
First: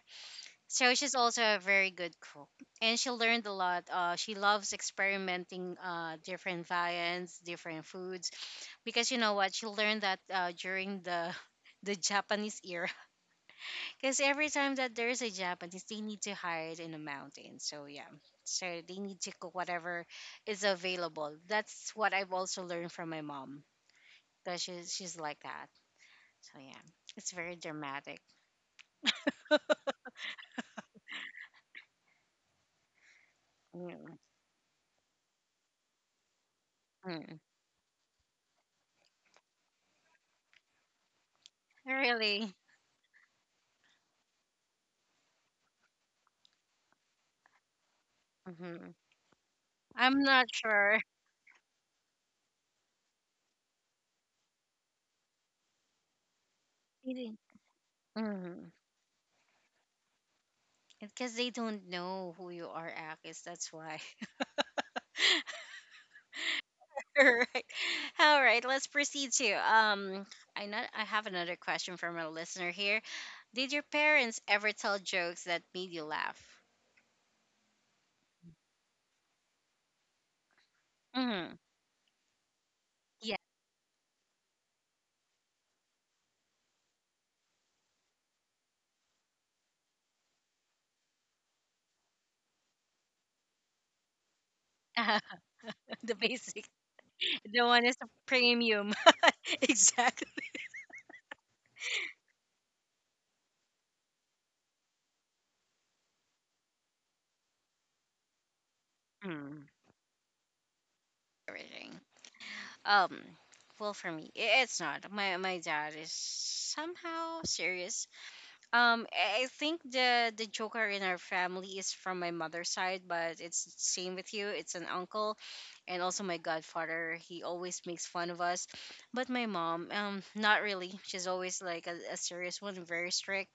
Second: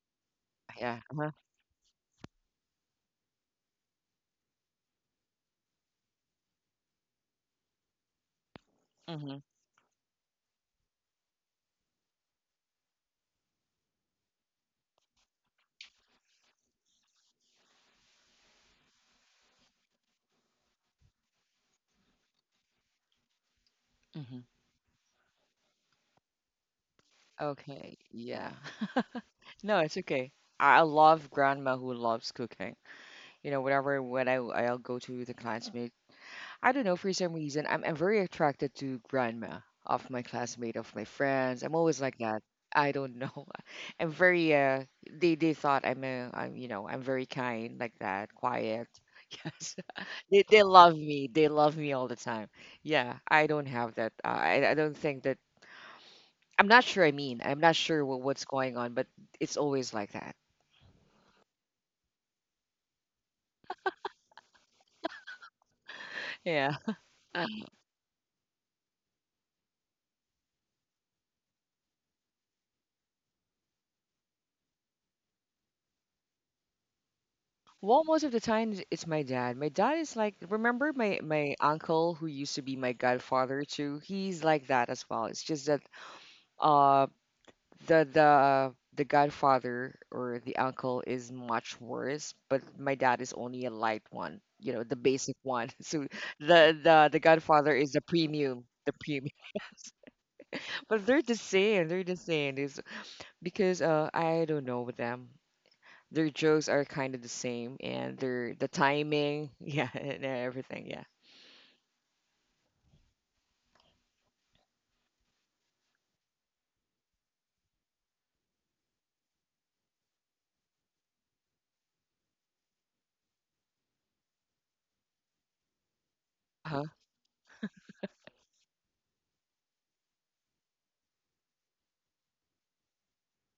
So
Yeah.
she's
Uh-huh.
also a very good cook, and she learned a lot. Uh, she loves experimenting uh, different viands, different foods, because you know
Mm-hmm.
what? She learned that uh, during the the Japanese era. Because every time that there is a Japanese, they need to hide in a mountain. So yeah, so they need to cook whatever is available. That's what I've also learned from my mom,
Mm-hmm.
because she's she's like that. So yeah, it's very
Okay.
dramatic.
Yeah. No, it's okay. I I love grandma who loves cooking. You know, whenever
Mm,
when I I'll go to the classmate, I don't know for some
mm.
reason I'm I'm very attracted to grandma of my classmate of my friends. I'm always like that.
Really.
I don't know. I'm very uh they they thought I'm a I'm you know I'm very kind like that, quiet.
Hmm.
Yes,
I'm
they
not
they love
sure.
me. They love me all the time. Yeah, I don't have that. Uh, I I don't think that. I'm not sure. I
Really?
mean, I'm not sure what, what's
Mm.
going on, but it's always like that.
Because they don't know who you are, Akis. That's why.
Yeah.
All right. All right. Let's proceed to um. I not. I have another question from a listener here. Did your parents ever tell jokes that made you laugh?
Well, most of the time it's it's my dad. My dad is like, remember my my
Mm.
uncle who used to be my
Yeah.
godfather too? He's like that as well. It's just that uh the the the godfather or the uncle is much worse, but my dad is only a light one, you know, the basic one. So
The basic.
the the the
The
godfather
one
is
is
the
the
premium, the
premium.
premium.
Exactly.
But they're the same, they're the same. It's because uh I don't know with them. Their jokes are kind of the same, and their the timing,
Mm.
yeah, and everything, yeah.
Everything. Um. Well, for me, i- it's not. My my dad is somehow serious. Um, I I think the the Joker in our family is from my mother's side, but it's same with you. It's an uncle, and also my
Uh-huh.
godfather. He always makes fun of us, but my mom, um, not really. She's always like a, a serious one, very strict.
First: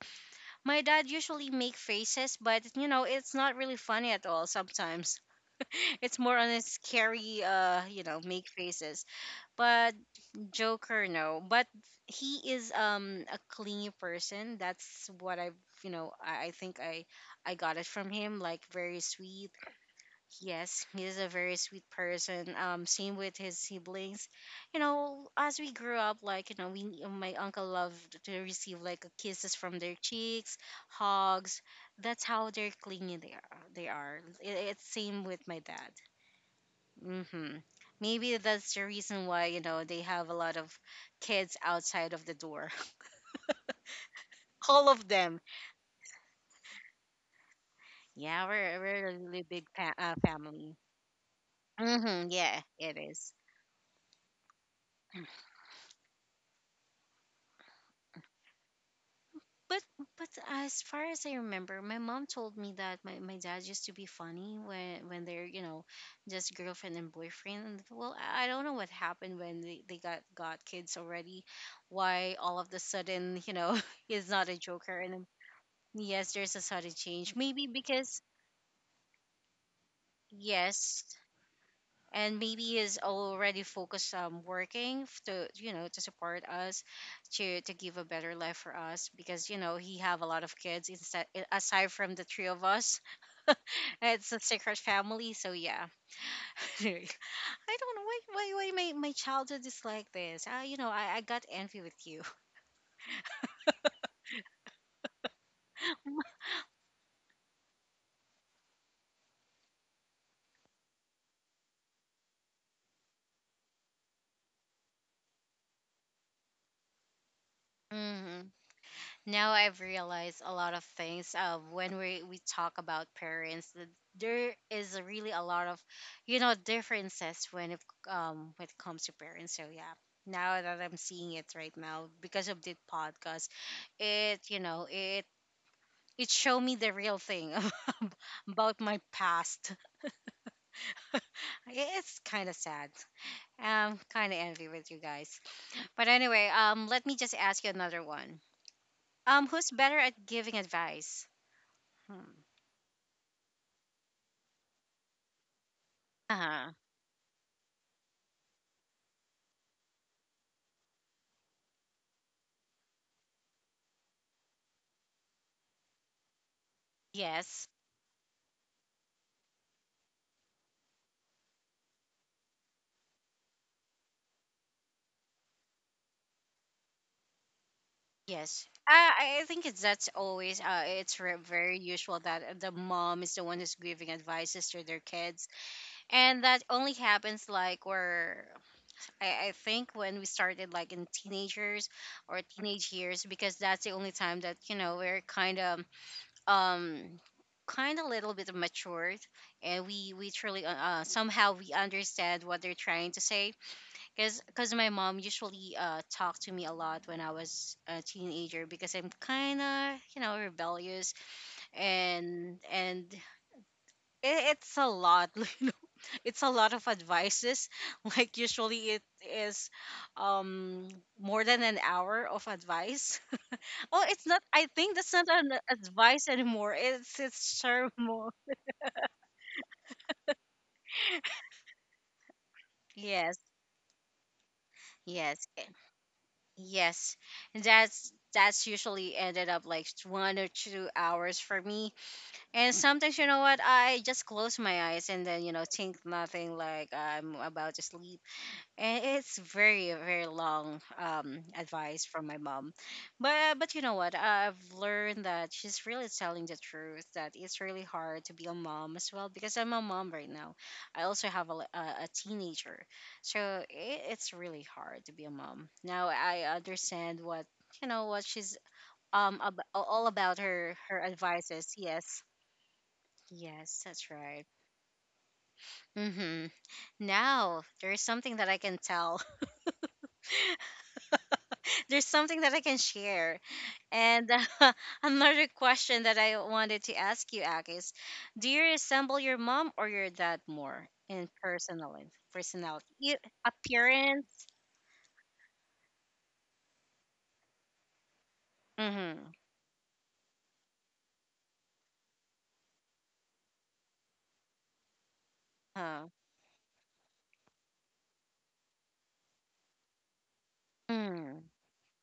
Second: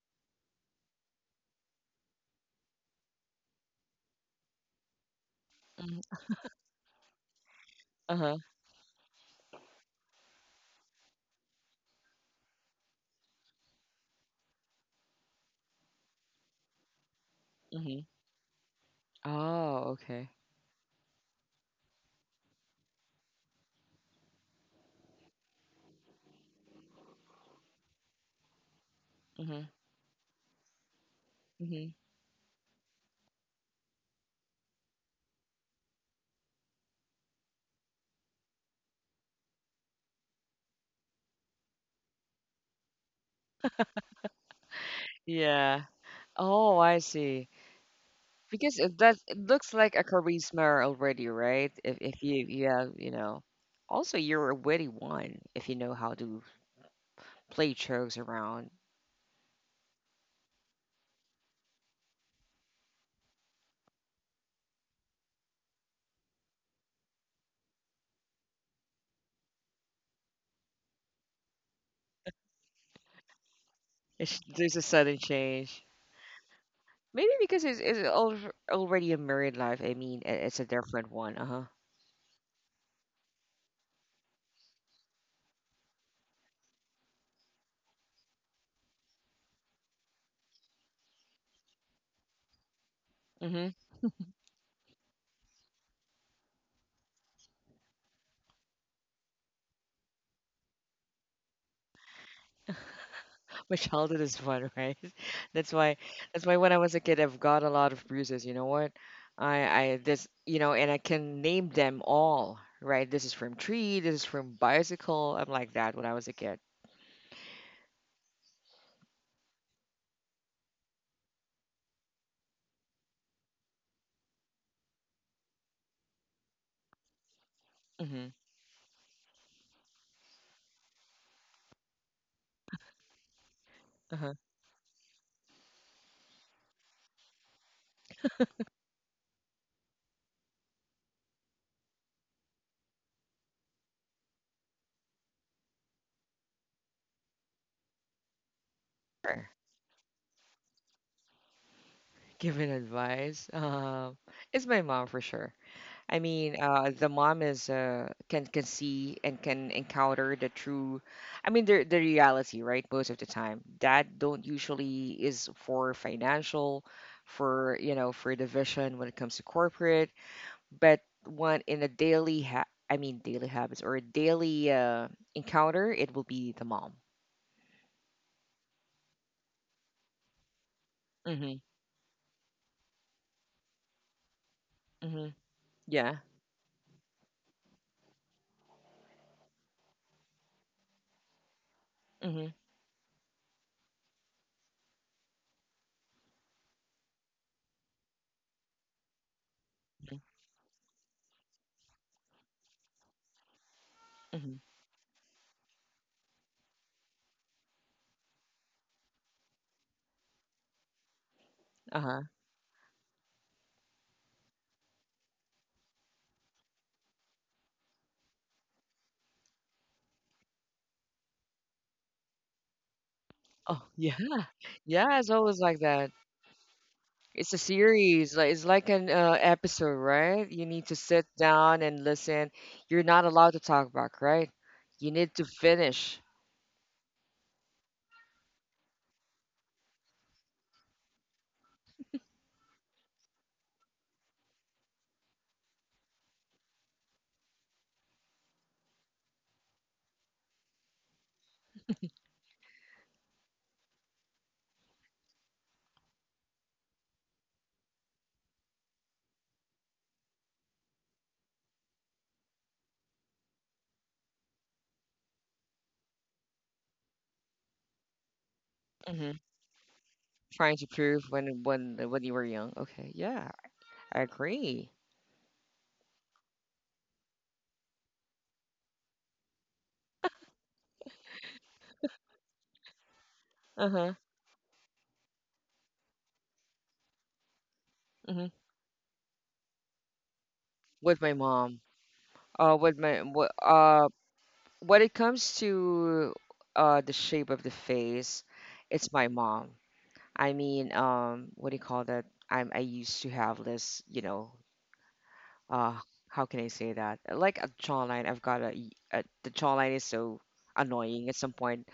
My dad usually make faces, but you know, it's not really funny at all sometimes.
Mhm.
It's more on a scary uh you know
Uh-huh.
make faces, but Joker, no. But he is um a clingy person. That's what I've, you know, I, I think I I got it
Hmm.
from him. Like very sweet.
Oh, okay.
Yes, he is a very sweet person. Um, same with his siblings. You know, as we grew up, like you know, we my uncle loved to receive like
Hmm.
kisses from their cheeks, hugs.
Hmm.
That's how they're clingy. They are. They are. It, it's same with my dad. Mm-hmm. Maybe that's the reason why, you know, they have a lot of kids outside of the door. All of them.
Yeah. Oh, I see.
Yeah,
Because
we're,
it
we're a
does it
really big
looks like
fa-
a
uh, family.
charisma already, right? If if
Mm-hmm.
you
Yeah,
you have,
it
you
is.
know. Also, you're a witty one if you know how to play jokes around.
But but as far as I remember, my mom told me that my, my dad used to be funny when when they're you know just girlfriend and boyfriend. And well, I I don't know what happened when they, they got got kids already. Why all of the sudden you know he's
It's,
not a
there's a
joker. And
sudden
then,
change.
yes, there's a sudden
Maybe
change.
because
Maybe
it's, it's
because,
al already a married life. I mean, it- it's a
yes,
different one. Uh-huh.
and maybe is already focused on working f- to you know to support us, to to give a better life for us, because you know he have a lot of kids instead, aside from the three of us. It's a secret family, so yeah. I don't know why why why my my childhood is like this. Uh, you know I I got envy with you.
My childhood is fun, right? That's why that's why when I was a kid I've got a lot of bruises. You know what? I I this you know, and I can name them all, right? This is from tree, this is from bicycle. I'm like that when I was a kid.
Hmm. Now I've realized a lot of things. Uh, when we we talk about parents, that there is really a lot of, you know, differences when it
Hmm.
um when it comes to parents. So yeah, now that I'm seeing it right now because of the podcast,
Uh-huh.
it you know it it showed me the real thing about my past. It's kind of sad. I'm kind of envy with you guys. But anyway, um, let me just ask you another one. Um,
Sure.
who's better at giving advice? Hmm.
Giving advice. Um, it's my mom for sure. I mean,
Uh-huh.
uh, the mom is uh, can can see and can encounter the true, I mean, the the reality, right? Most of the time, dad don't usually is for financial,
Yes.
for you know, for division when it comes to corporate, but one in a daily ha I mean, daily habits or daily uh, encounter, it will be the mom.
Yes. I, I think it's that's always uh it's re-
Mm-hmm.
very usual that the mom is the one who's giving advices to their
Mm-hmm.
kids,
Yeah.
and that only happens like where I, I think when we started like in teenagers or
Mm-hmm.
teenage years, because that's the only time that you know we're kind of um kind of little bit matured, and we we truly uh uh, somehow we understand what they're trying to say, because
Mm-hmm.
because my mom usually uh talked to me a lot when I was a teenager because I'm kind of you know rebellious.
Uh-huh.
and and it, it's a lot. You know, it's a lot of advices. Like usually it is um more than an hour of advice.
Oh,
Oh,
yeah.
it's not, I think that's
Yeah,
not
it's
an
always like that.
advice anymore, it's
It's a
it's sermon.
series, like it's like an uh, episode, right? You need to sit down and listen. You're not
Yes.
allowed to talk back, right? You need to
yes eh,
finish.
yes. And that's that's usually ended up like t- one or two hours for me. And sometimes, you know what, I just close my eyes and then, you know, think nothing like I'm about to sleep. And it's very, very long um, advice from my mom. But, but you know what, I've learned that she's really telling the truth, that it's really hard to be a mom as well because I'm a mom right now. I also have a, li- a, a teenager. So it, it's really hard to be a mom. Now I understand what, you know, what she's
Hmm.
um ab- all about her
Trying to
her
prove when
advices.
when
Yes.
when you were young. Okay, yeah,
Yes, that's
I
right.
agree.
Hmm. Now, there's something that I can tell. There's something that I can share.
Uh huh.
And uh, another question that I wanted to ask you, Ak, is
Hmm.
do you resemble your mom or your dad more
With
in
my mom.
personality?
Uh,
Personality,
with
you-
my what uh
appearance?
when it comes to uh the shape of the face, it's my
Mm-hmm.
mom. I mean, um, what do you call that? I'm I used to have this, you know, uh
Oh.
how can I say that? Like a jawline, I've got a, y- a- the jawline is so annoying at
Mm,
some point.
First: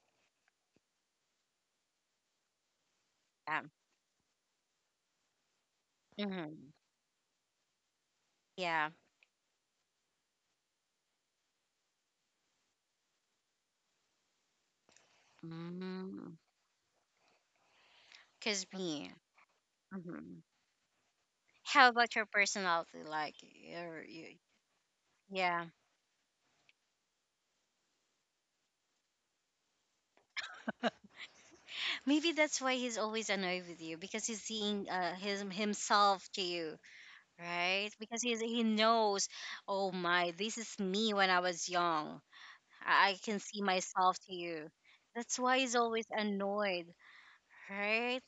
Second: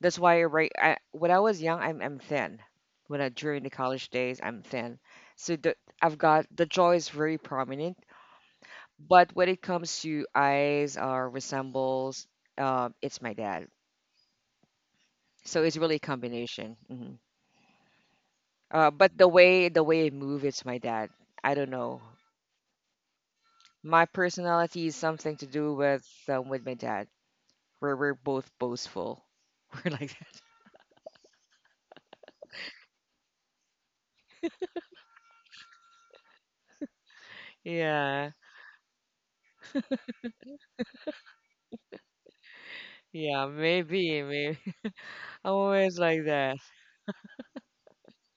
That's why, right, I, when I was young, I'm I'm thin. When I During
yeah.
the college days, I'm thin. So the I've got the
Mm-hmm.
jaw is very prominent,
Yeah.
but when it comes to eyes or resembles, uh, it's my dad. So it's really a
Mm.
combination. Hmm. Uh,
Cause
but the
me.
way the way I move, it's
Mm-hmm.
my dad. I don't know.
How about your personality? Like,
My
your, you,
personality is something to do
yeah.
with um, with my dad. Where we're both boastful. We're like that.
Maybe that's why he's always annoyed with you because he's seeing uh, his himself to you, right?
Yeah.
Because he's, he knows, oh my, this is me when I was young. I, I
Yeah,
can see
maybe,
myself to
maybe.
you. That's
I'm
why he's
always
always
like that.
annoyed, right?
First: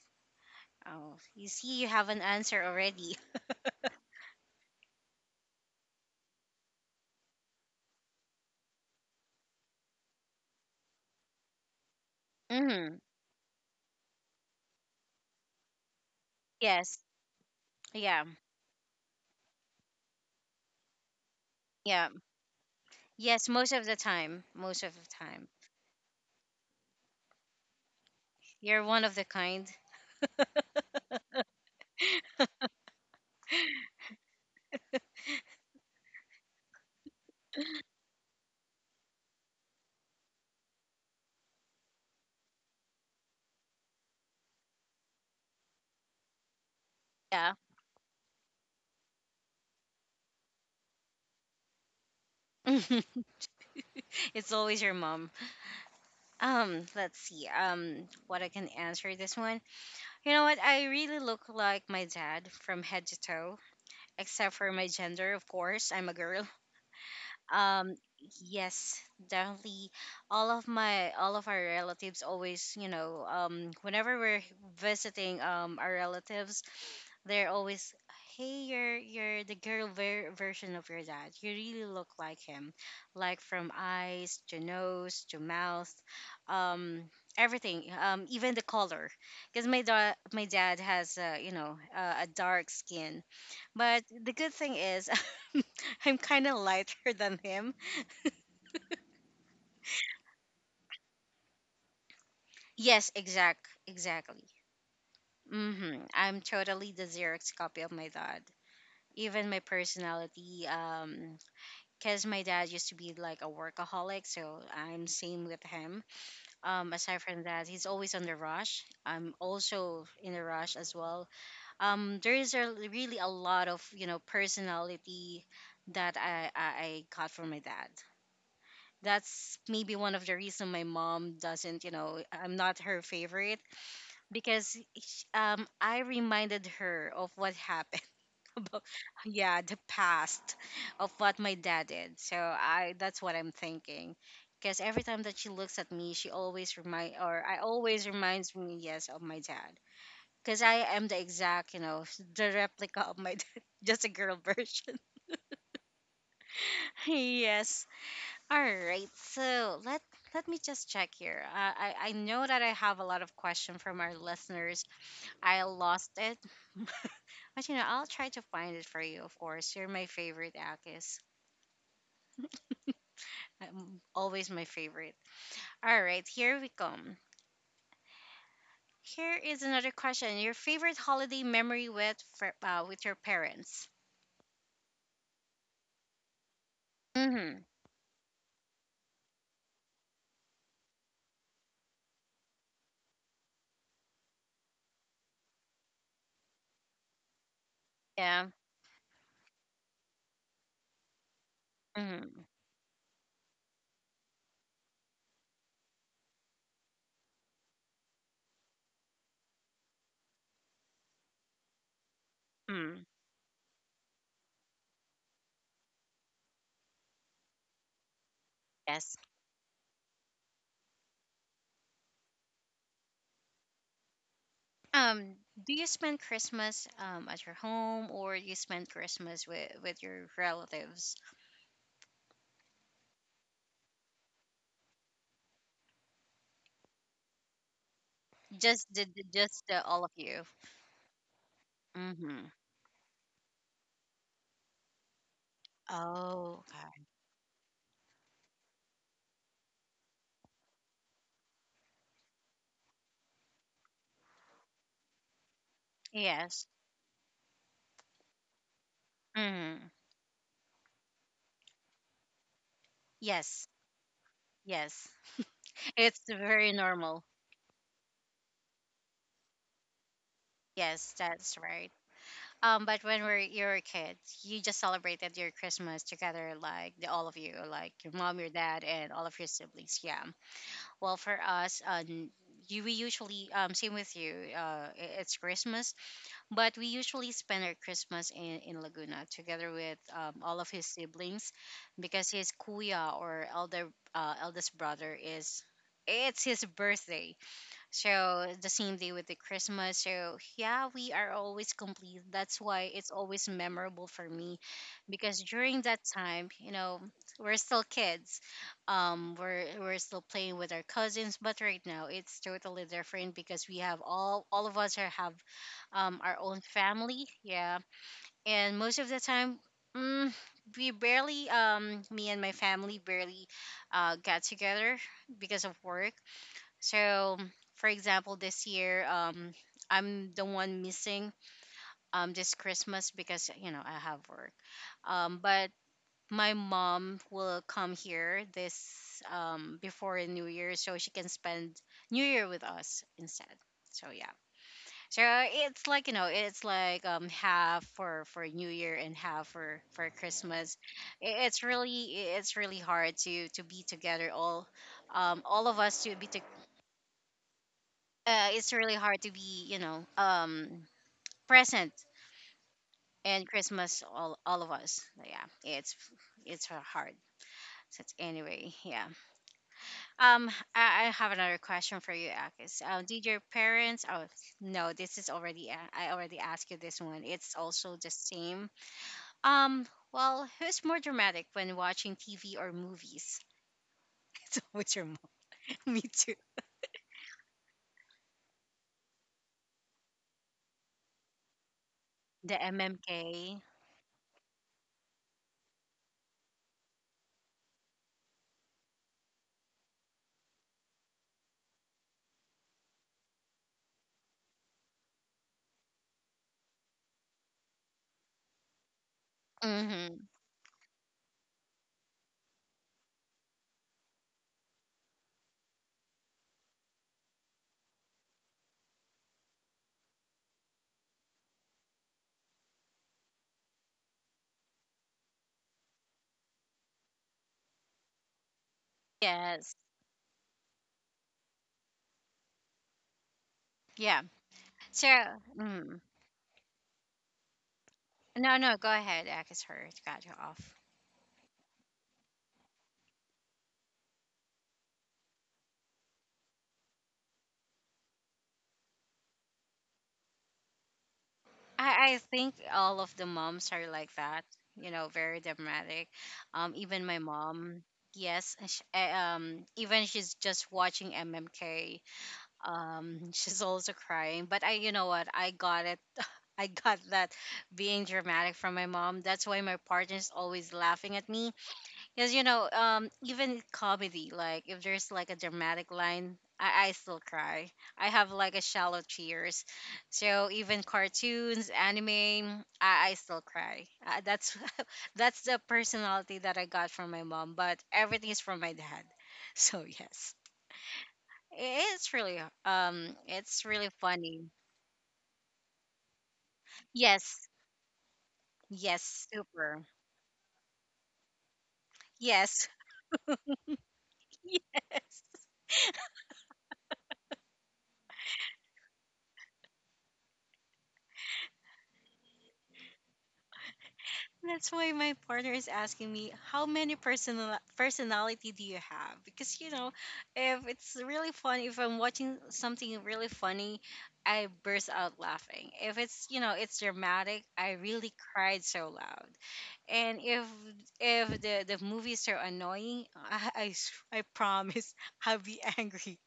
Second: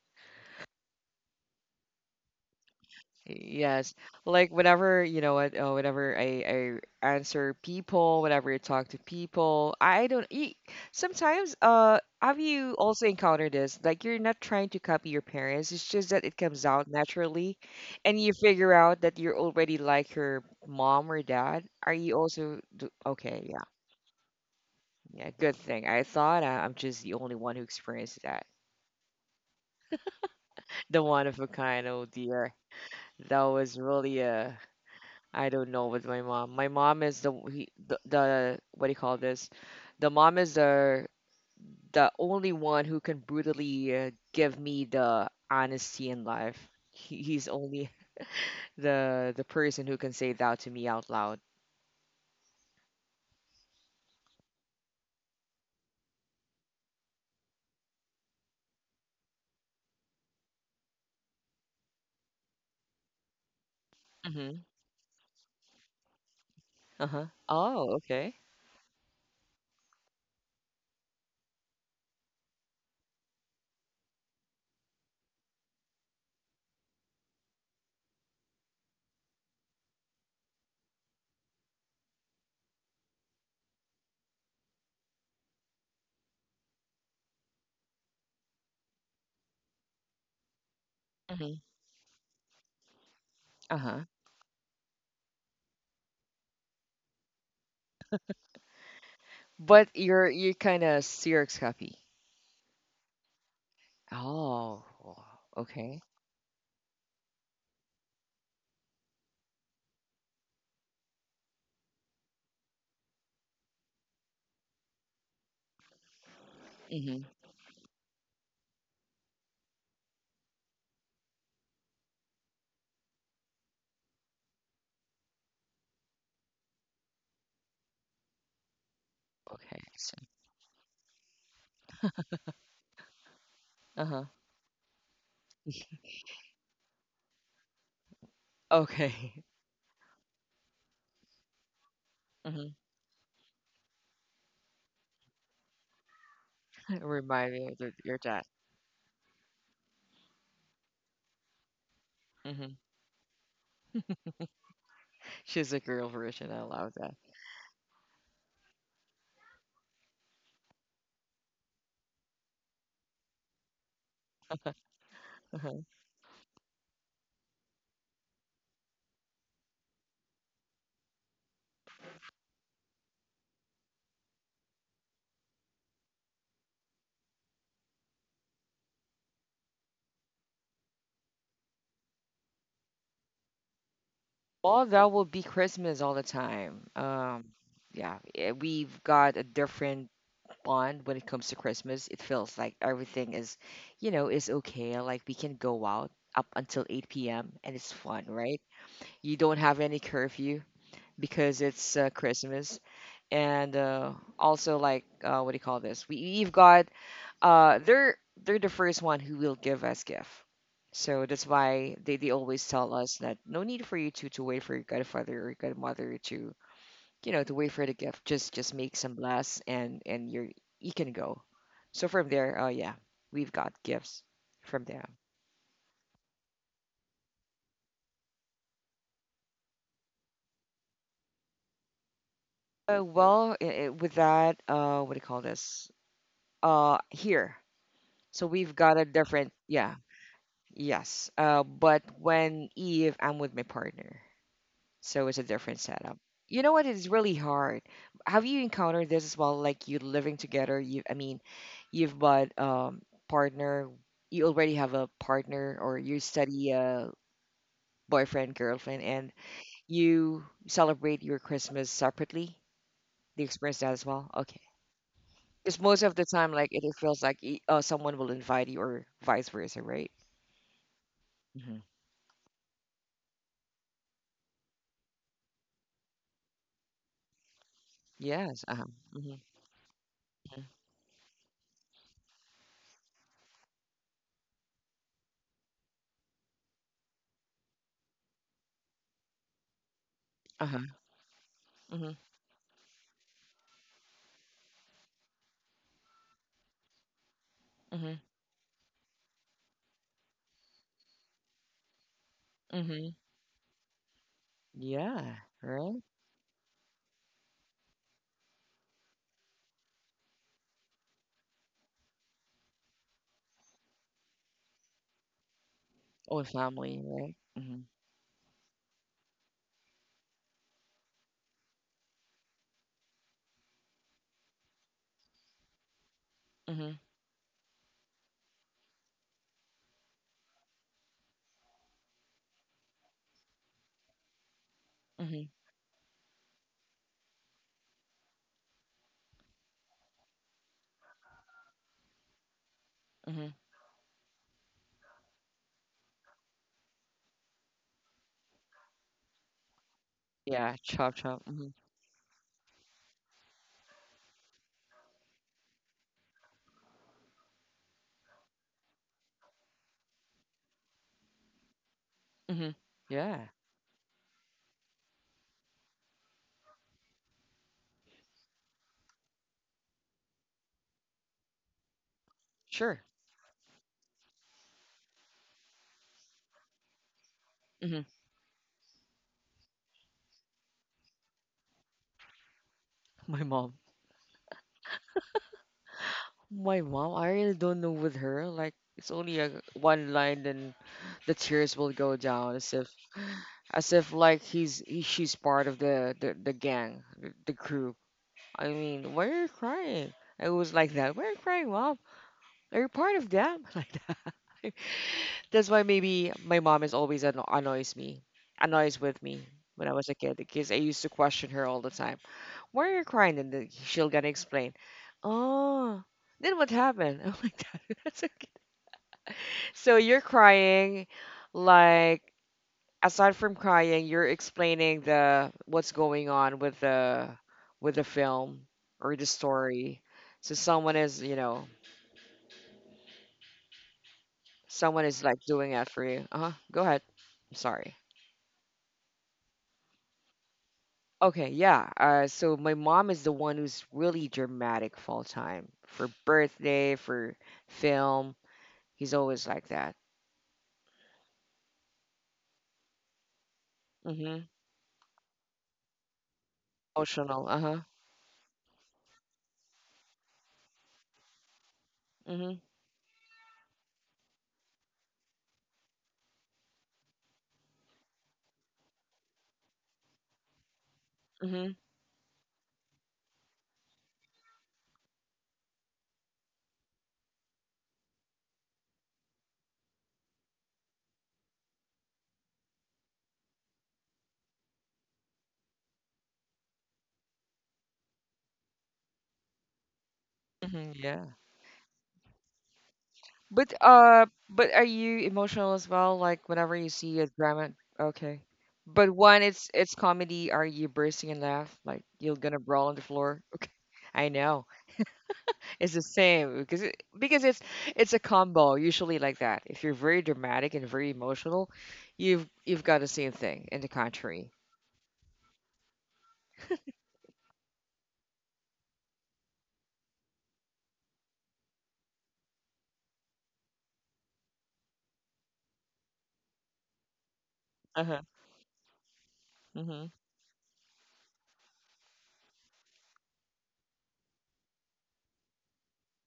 Oh, you see, you have an answer already.
Yes. Like whenever, you know what, uh, whenever I, I answer people, whenever I talk to people, I don't eat. Sometimes, uh, have you
Mm-hmm.
also encountered this? Like you're not trying to copy your parents, it's just that it comes out
Yes.
naturally and
Yeah.
you figure out that you're already like your mom or dad. Are
Yeah.
you also do-
Yes.
okay,
Most of the time. Most of the
yeah,
time.
good thing. I thought I, I'm just the only one who experienced that.
You're one of the kind.
The one of a kind, oh dear. That was really uh I don't know with my mom. My mom is the he, the, the what do you call this? The mom is the the only one who can brutally uh, give me the honesty in life. He, he's
Yeah.
only the the person who can say that to me out loud.
It's always your mom. Um, let's see. Um, what I can answer this one. You know what? I really look like my dad from head to toe, except
Mm-hmm.
for my gender, of course. I'm a girl.
Uh-huh. Oh,
Um,
okay.
yes, definitely. All of my all of our relatives always, you know, um, whenever we're visiting um our relatives, they're always, hey, you're you're the girl ver- version of your dad. You really look like him, like from eyes to nose to mouth, um, everything, um, even the color, because my dad my dad has uh,
Mm-hmm.
you know, uh, a dark skin.
Uh-huh.
But the good thing is, I'm kind of lighter than him.
But you're you're kind of serious happy.
Yes, exact exactly.
Oh, well,
Mm-hmm.
okay.
I'm totally the Xerox copy of my dad, even my personality, um, because my dad used to be like a workaholic, so I'm same with him. Um, aside
Hmm.
from that, he's always on the rush. I'm also in a rush as well. Um, there is a, really a lot of, you know, personality that I, I I got from my dad. That's
Okay.
maybe one
So,
of the reason my mom doesn't, you know, I'm not her favorite,
uh-huh.
because sh- um, I reminded her of what happened about
Okay.
yeah, the past of what my dad did. So
Hmm.
i that's what I'm thinking, because every time that she looks at me, she always remind or
Remind
I
me of the,
always
your dad.
reminds me, yes, of my dad, because I am the exact, you know, the
Hmm.
replica of my dad, just a girl version.
She's a girl version. I love that.
Yes. All right, so let let me just check here. Uh, i i know that I have a lot of question from our listeners. I
Uh-huh.
lost it, but you know, I'll try to find it for you. Of course, you're my favorite, Akis. I'm always my favorite. All right, here we come. Here is another question. Your favorite holiday memory with fr- uh, with your parents?
Well, that will be Christmas all the time. Um,
Mm-hmm.
yeah, eh, we've got a different bond when it comes to Christmas. It feels like everything is, you know, is okay. Like we can go out up until eight p m and it's fun,
Yeah.
right? You don't have any curfew, because it's uh,
Mm-hmm.
Christmas. And uh, also, like, uh, what do you call this? We, we've got, uh, they're, they're the first one who will give us gift. So that's why they, they always tell
Mm.
us that no need for you to, to wait for your godfather or your godmother to, you know, to wait for the gift. Just just make some
Yes.
bless and and you're you can go. So from there, uh, yeah, we've got gifts from there.
Um, do you spend Christmas um, at your home, or you spend Christmas with, with your relatives?
Uh, well, i i with that, uh, what do you call this? Uh, here. So we've
Just
got a
the, the-
different,
just the,
yeah.
all of you.
Yes, uh, but
Mm-hmm.
when if I'm with my partner, so it's a different setup. You
Oh,
know what?
okay.
It's really hard. Have you encountered this as well? Like you living together, you I mean, you've got um partner, you already have a partner, or you
Yes.
study a boyfriend, girlfriend, and
Mm-hmm.
you celebrate your Christmas separately. Do you
Yes.
experience that as well? Okay,
Yes.
because most
It's
of the time,
very
like it, it
normal.
feels like e- uh, someone will invite you, or vice versa, right?
Yes, that's
Hmm.
right. Um, but when we're you're a kid, you just celebrated your Christmas together, like the all of you, like your mom, your
Yes.
dad,
Uh-huh.
and all of your siblings. Yeah. Well, for us, um, you we usually um same with you. Uh, i- it's Christmas, but we usually spend our Christmas in in Laguna together with um all of his
Hmm.
siblings,
Mhm.
because his kuya or elder uh eldest brother is, it's his birthday,
Mhm.
so the same day with the Christmas. So yeah, we are always complete. That's why it's
Mhm.
always memorable for me,
Yeah.
because during that
Right.
time, you know, we're still kids. Um, we're we're still playing with our cousins. But right now, it's totally different because we have all all of us are have, um, our
Or
own
family.
family.
Right.
Yeah,
Mhm.
and most of the time, mm, we barely, um me and my family barely uh got together because of work.
Mhm.
So, for example, this year, um, I'm the one missing um this Christmas because you know I have work. Um,
Mhm.
but my mom will come here this um before New Year, so she can spend New Year with us instead.
Mhm.
So yeah, so it's like, you know, it's like um half for for New Year and half for for
Yeah.
Christmas.
Chop chop.
I- It's
Mhm.
really, it's really hard to to be together all um, all of us to be to, uh, it's really hard to be, you know, um, present
Mhm.
and
Yeah.
Christmas all all of us. Yeah, it's it's hard. So it's, anyway, yeah. Um, I, I have another question for you, Akis. Uh,
Sure.
did your parents? Oh no, this is already a- I already asked you this one. It's also
Mhm.
the same. Um, well, who's more dramatic when watching T V or movies?
My mom.
It's always your mom. Me too.
My mom. I really don't know with her. Like it's only a one line, then the tears will go down
The
as if
M M K.
as if like he's he, she's part of the the, the gang, the, the group. I mean, why are you crying? It was like that. Why are you crying, mom? Are you part of them? Like that. That's why maybe my mom is always anno- annoys me, annoys with me when I was a
Mm-hmm.
kid because I used to question her all the time. Why are you crying? And then she'll gonna explain. Oh, then what happened? I'm like that. That's okay. So you're crying, like aside from crying, you're explaining the what's going on with the with the film or the
Yes.
story. So someone is, you know,
Yeah.
someone
So.
is like doing that
Mm.
for you. Uh huh. Go ahead. I'm sorry.
No, no, go ahead. Akis hurt. Got you off.
Okay, yeah. Uh, so my mom is the one who's really dramatic full time for birthday, for film. He's always like that.
I, I think all of the moms are like that.
Mm-hmm.
You know, very dramatic. Um, even my
Emotional. Uh huh.
mom. Yes, and sh- eh, um, even she's just watching M M K.
Mm-hmm.
Um, she's also crying. But I, you know what? I got it. I got that being dramatic from my mom. That's why my partner's always laughing at me.
Mm-hmm.
Because you know, um, even comedy, like if there's like a dramatic line, I, I still cry. I have like a shallow tears. So even cartoons, anime, I, I still cry. Uh, that's that's the personality that I got from my mom, but everything is from my dad. So yes,
Mm-hmm. Yeah.
it's really um, it's
But
really
uh,
funny.
but are you emotional as well? Like whenever you see a
Yes,
drama, okay.
yes,
But one, it's
super.
it's comedy, are you bursting in laugh? Like you're gonna
Yes,
brawl on the floor? Okay, I know.
yes.
It's the same because it, because it's it's a combo usually like that. If you're very dramatic and very emotional, you've you've got the same thing in the contrary.
That's why my partner is asking me, how many personal personality do you have? Because you know, if it's really funny, if I'm watching something really funny, I burst out laughing. If it's, you know, it's dramatic, I really
Uh-huh.
cried so loud.
Hmm.
And if if the the movies are annoying, I I, s- I promise I'll be angry.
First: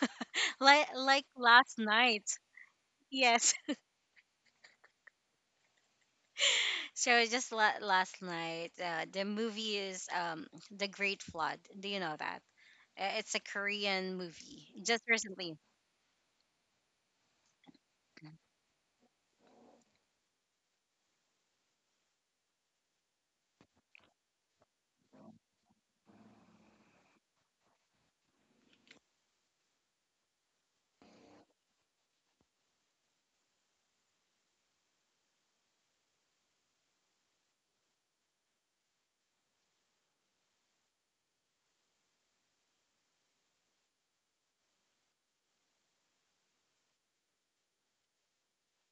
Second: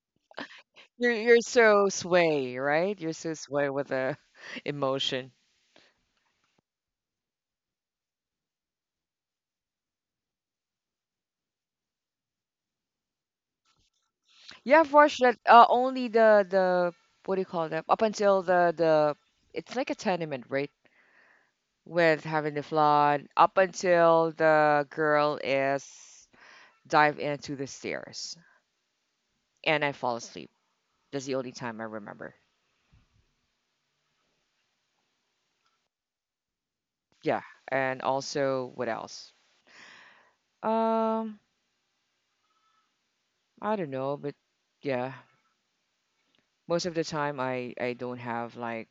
like
You're
like
you're
last
so
night.
sway, right? You're so
Yes.
sway with the emotion.
So just la- last night, uh, the movie is um, The Great Flood. Do you know that? Uh, It's a Korean movie.
Yeah, I've
Just
watched that.
recently.
Uh, only the the what do you call that? Up until the the It's like a tenement, right? With having the flood up until the girl is dive into the stairs and I fall asleep. That's the only time I remember. Yeah, and also what else? Um, I don't know, but yeah, most of the time I I don't have like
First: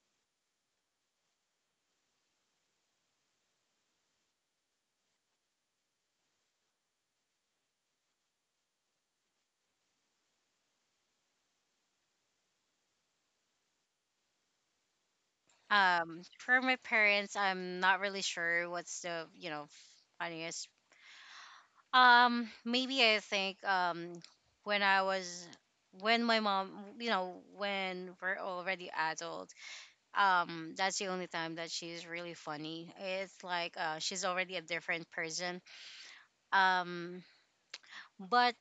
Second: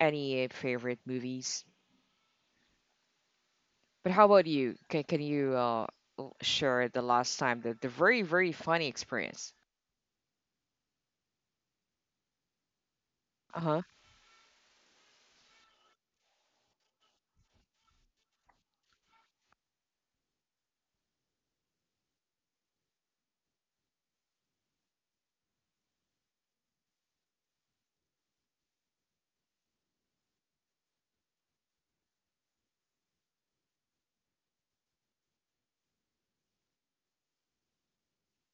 any favorite movies. But how about you? Can can you uh l- share the last time the the very very funny experience? Uh-huh.
Um, for my parents, I'm not really sure what's the you know funniest. Um, maybe I think um when I was when my mom, you know, when we're already adult, um, that's the only time that she's really funny. It's like uh she's already a different person, um, but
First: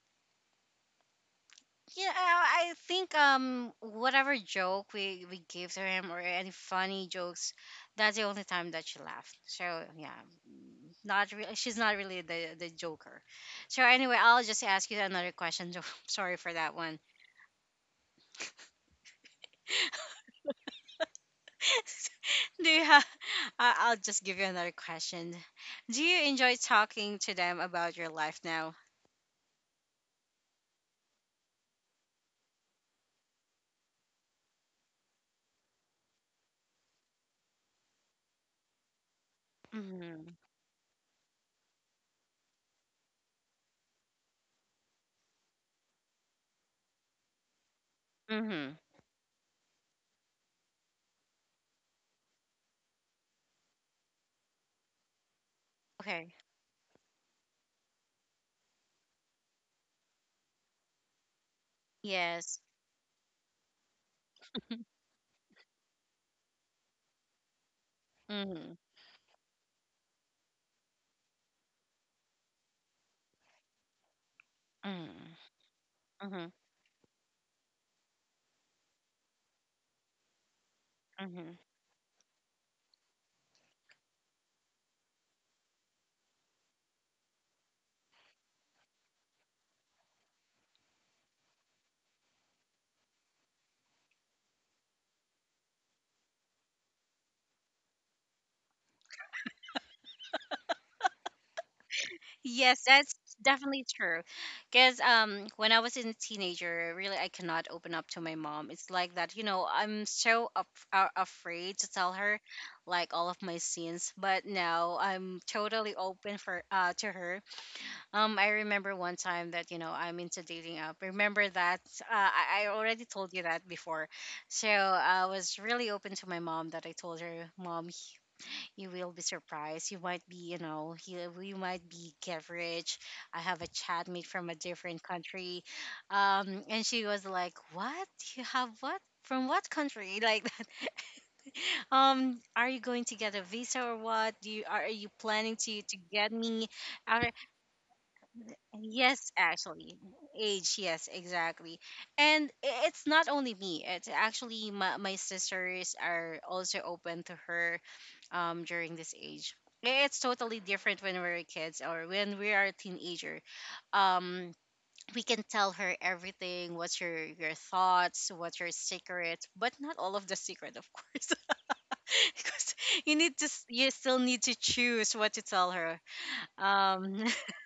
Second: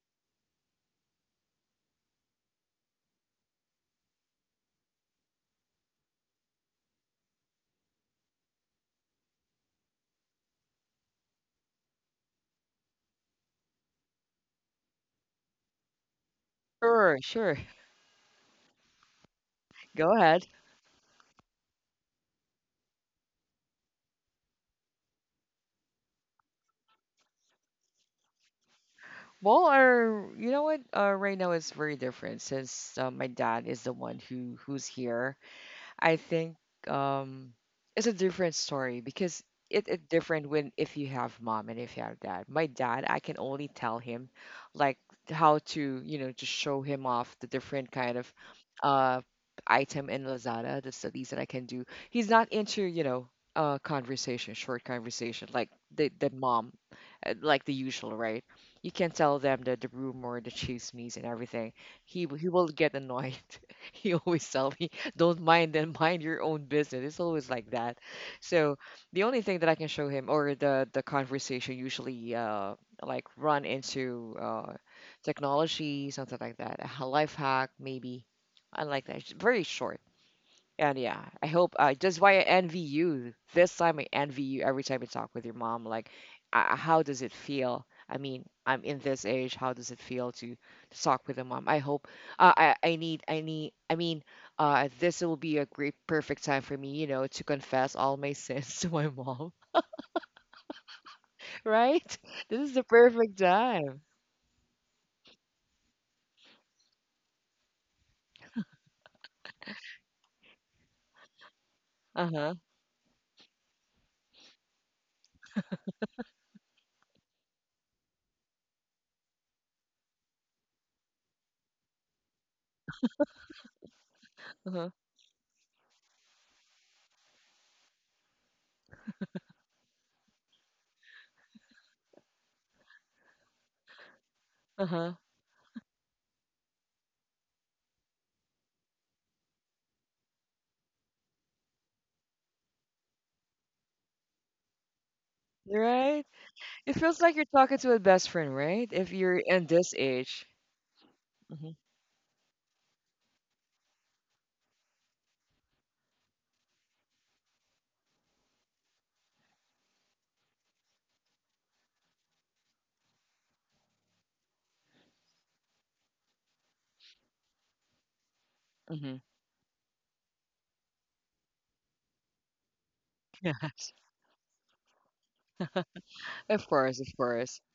yeah, I think um whatever joke we we gave to him or any funny jokes, that's the only time that she laughed. So yeah, mm, not really. She's not really the the joker. So anyway, I'll just ask you another question. Jo- Sorry for that one.
Sure, sure. Go ahead.
Do you have? I- I'll just give you another question. Do you enjoy talking to them about your life now?
Well, our you know what? Uh, right now it's very different since uh, my dad is the one who who's here, I think. um, it's a different story because it, it
Mm-hmm.
different when if you have mom and if you have dad. My dad, I can only tell him like how to you know to show him off the different kind of
Mm-hmm.
uh item in Lazada, the least that I can do. He's not into you know uh conversation, short conversation like the the
Okay.
mom, uh, like the usual, right? You can tell them the the rumor, the chismes, and everything. He will- he
Yes.
will get annoyed. He always tell me, "Don't mind them, mind your own business." It's always like that. So
Mm-hmm.
the only thing that I can show him, or the the conversation usually uh like run into uh
Mm-hmm.
technology, something like that, a h- life hack maybe. I like that. It's very short. And yeah, I
Mm-hmm.
hope uh, that's why I envy you. This time I envy you every time you talk with your mom. Like, uh, how does it feel? I mean, I'm in this age. How does it feel to, to talk with a mom? I hope. Uh, I I need I need. I mean, uh, this will be a great perfect time for me, you know, to confess all my sins to my mom. Right? This is the
Yes, that's
perfect
definitely
time.
true. Because um, when I was in a teenager, really, I cannot open up to my mom. It's like that, you know, I'm so af- uh, afraid to tell
Uh
her,
huh.
like, all of my sins. But now I'm totally open for uh, to her. Um, I remember one time that, you know, I'm into dating app. Remember that? Uh, I-, I already told you that before.
Uh
So
huh.
I was really open to my mom that I told her, Mom, you will be surprised. You might be, you know, you, you might be get, I have a chatmate from a
Uh
different
huh.
country, um, and she was like, "What? You have what? From what country?" Like that. Um, are you going to get a visa or what? Do you are, are you planning to to
Right?
get me?
It feels like
Are,
you're talking to a best friend, right? If you're
yes,
in this
actually.
age.
Age, yes,
Mm-hmm.
exactly. And i- it's not only me. It's actually my, my sisters are also open to her um during this age. I- It's totally different when we're kids or when we are a teenager. Um, we can tell her everything, what's your your thoughts, what's your
Mm-hmm.
secret, but not all of the secret, of course. Because you need to s- you still need to choose what to tell her.
Of course, of
Um,
course.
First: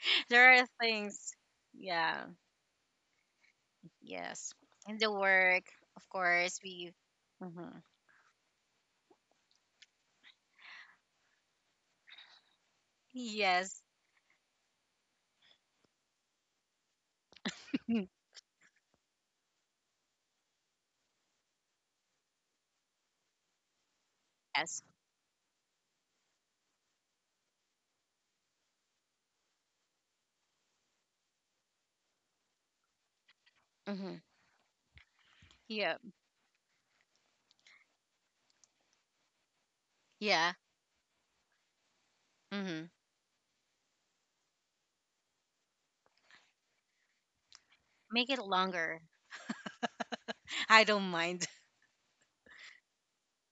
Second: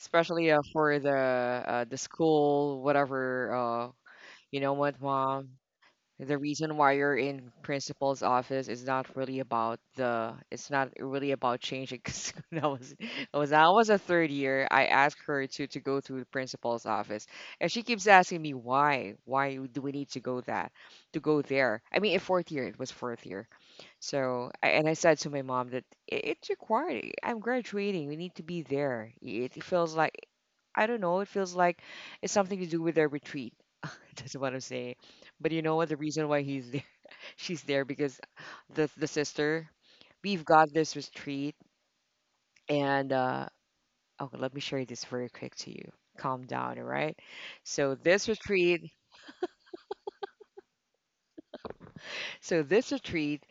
Especially
there
uh,
are
for the
things,
uh, the
yeah.
school, whatever. Uh,
Yes.
you know
And
what,
the
mom?
work, of
The
course,
reason why
we.
you're in
Hmm.
principal's office is not really about the. It's not really about changing. Because when I was, I was, I
Yes.
was a third year. I asked her to to go to the principal's office, and she keeps asking me why. Why do we need to go that? To go there? I mean, in fourth year, it was fourth year. So, I,
Yes.
and I said to my mom that it, it's required. I'm graduating. We need to be there. It, it feels like, I don't know, it feels like it's something to do with their retreat.
Hmm.
That's what I'm saying. But you know what? The
Yeah.
reason why he's there, she's there because the, the sister, we've
Yeah.
got this retreat.
Hmm.
And, uh, okay, let me share this very quick to you. Calm down, all right? So,
Make
this
it
retreat,
longer. I don't mind.
So this retreat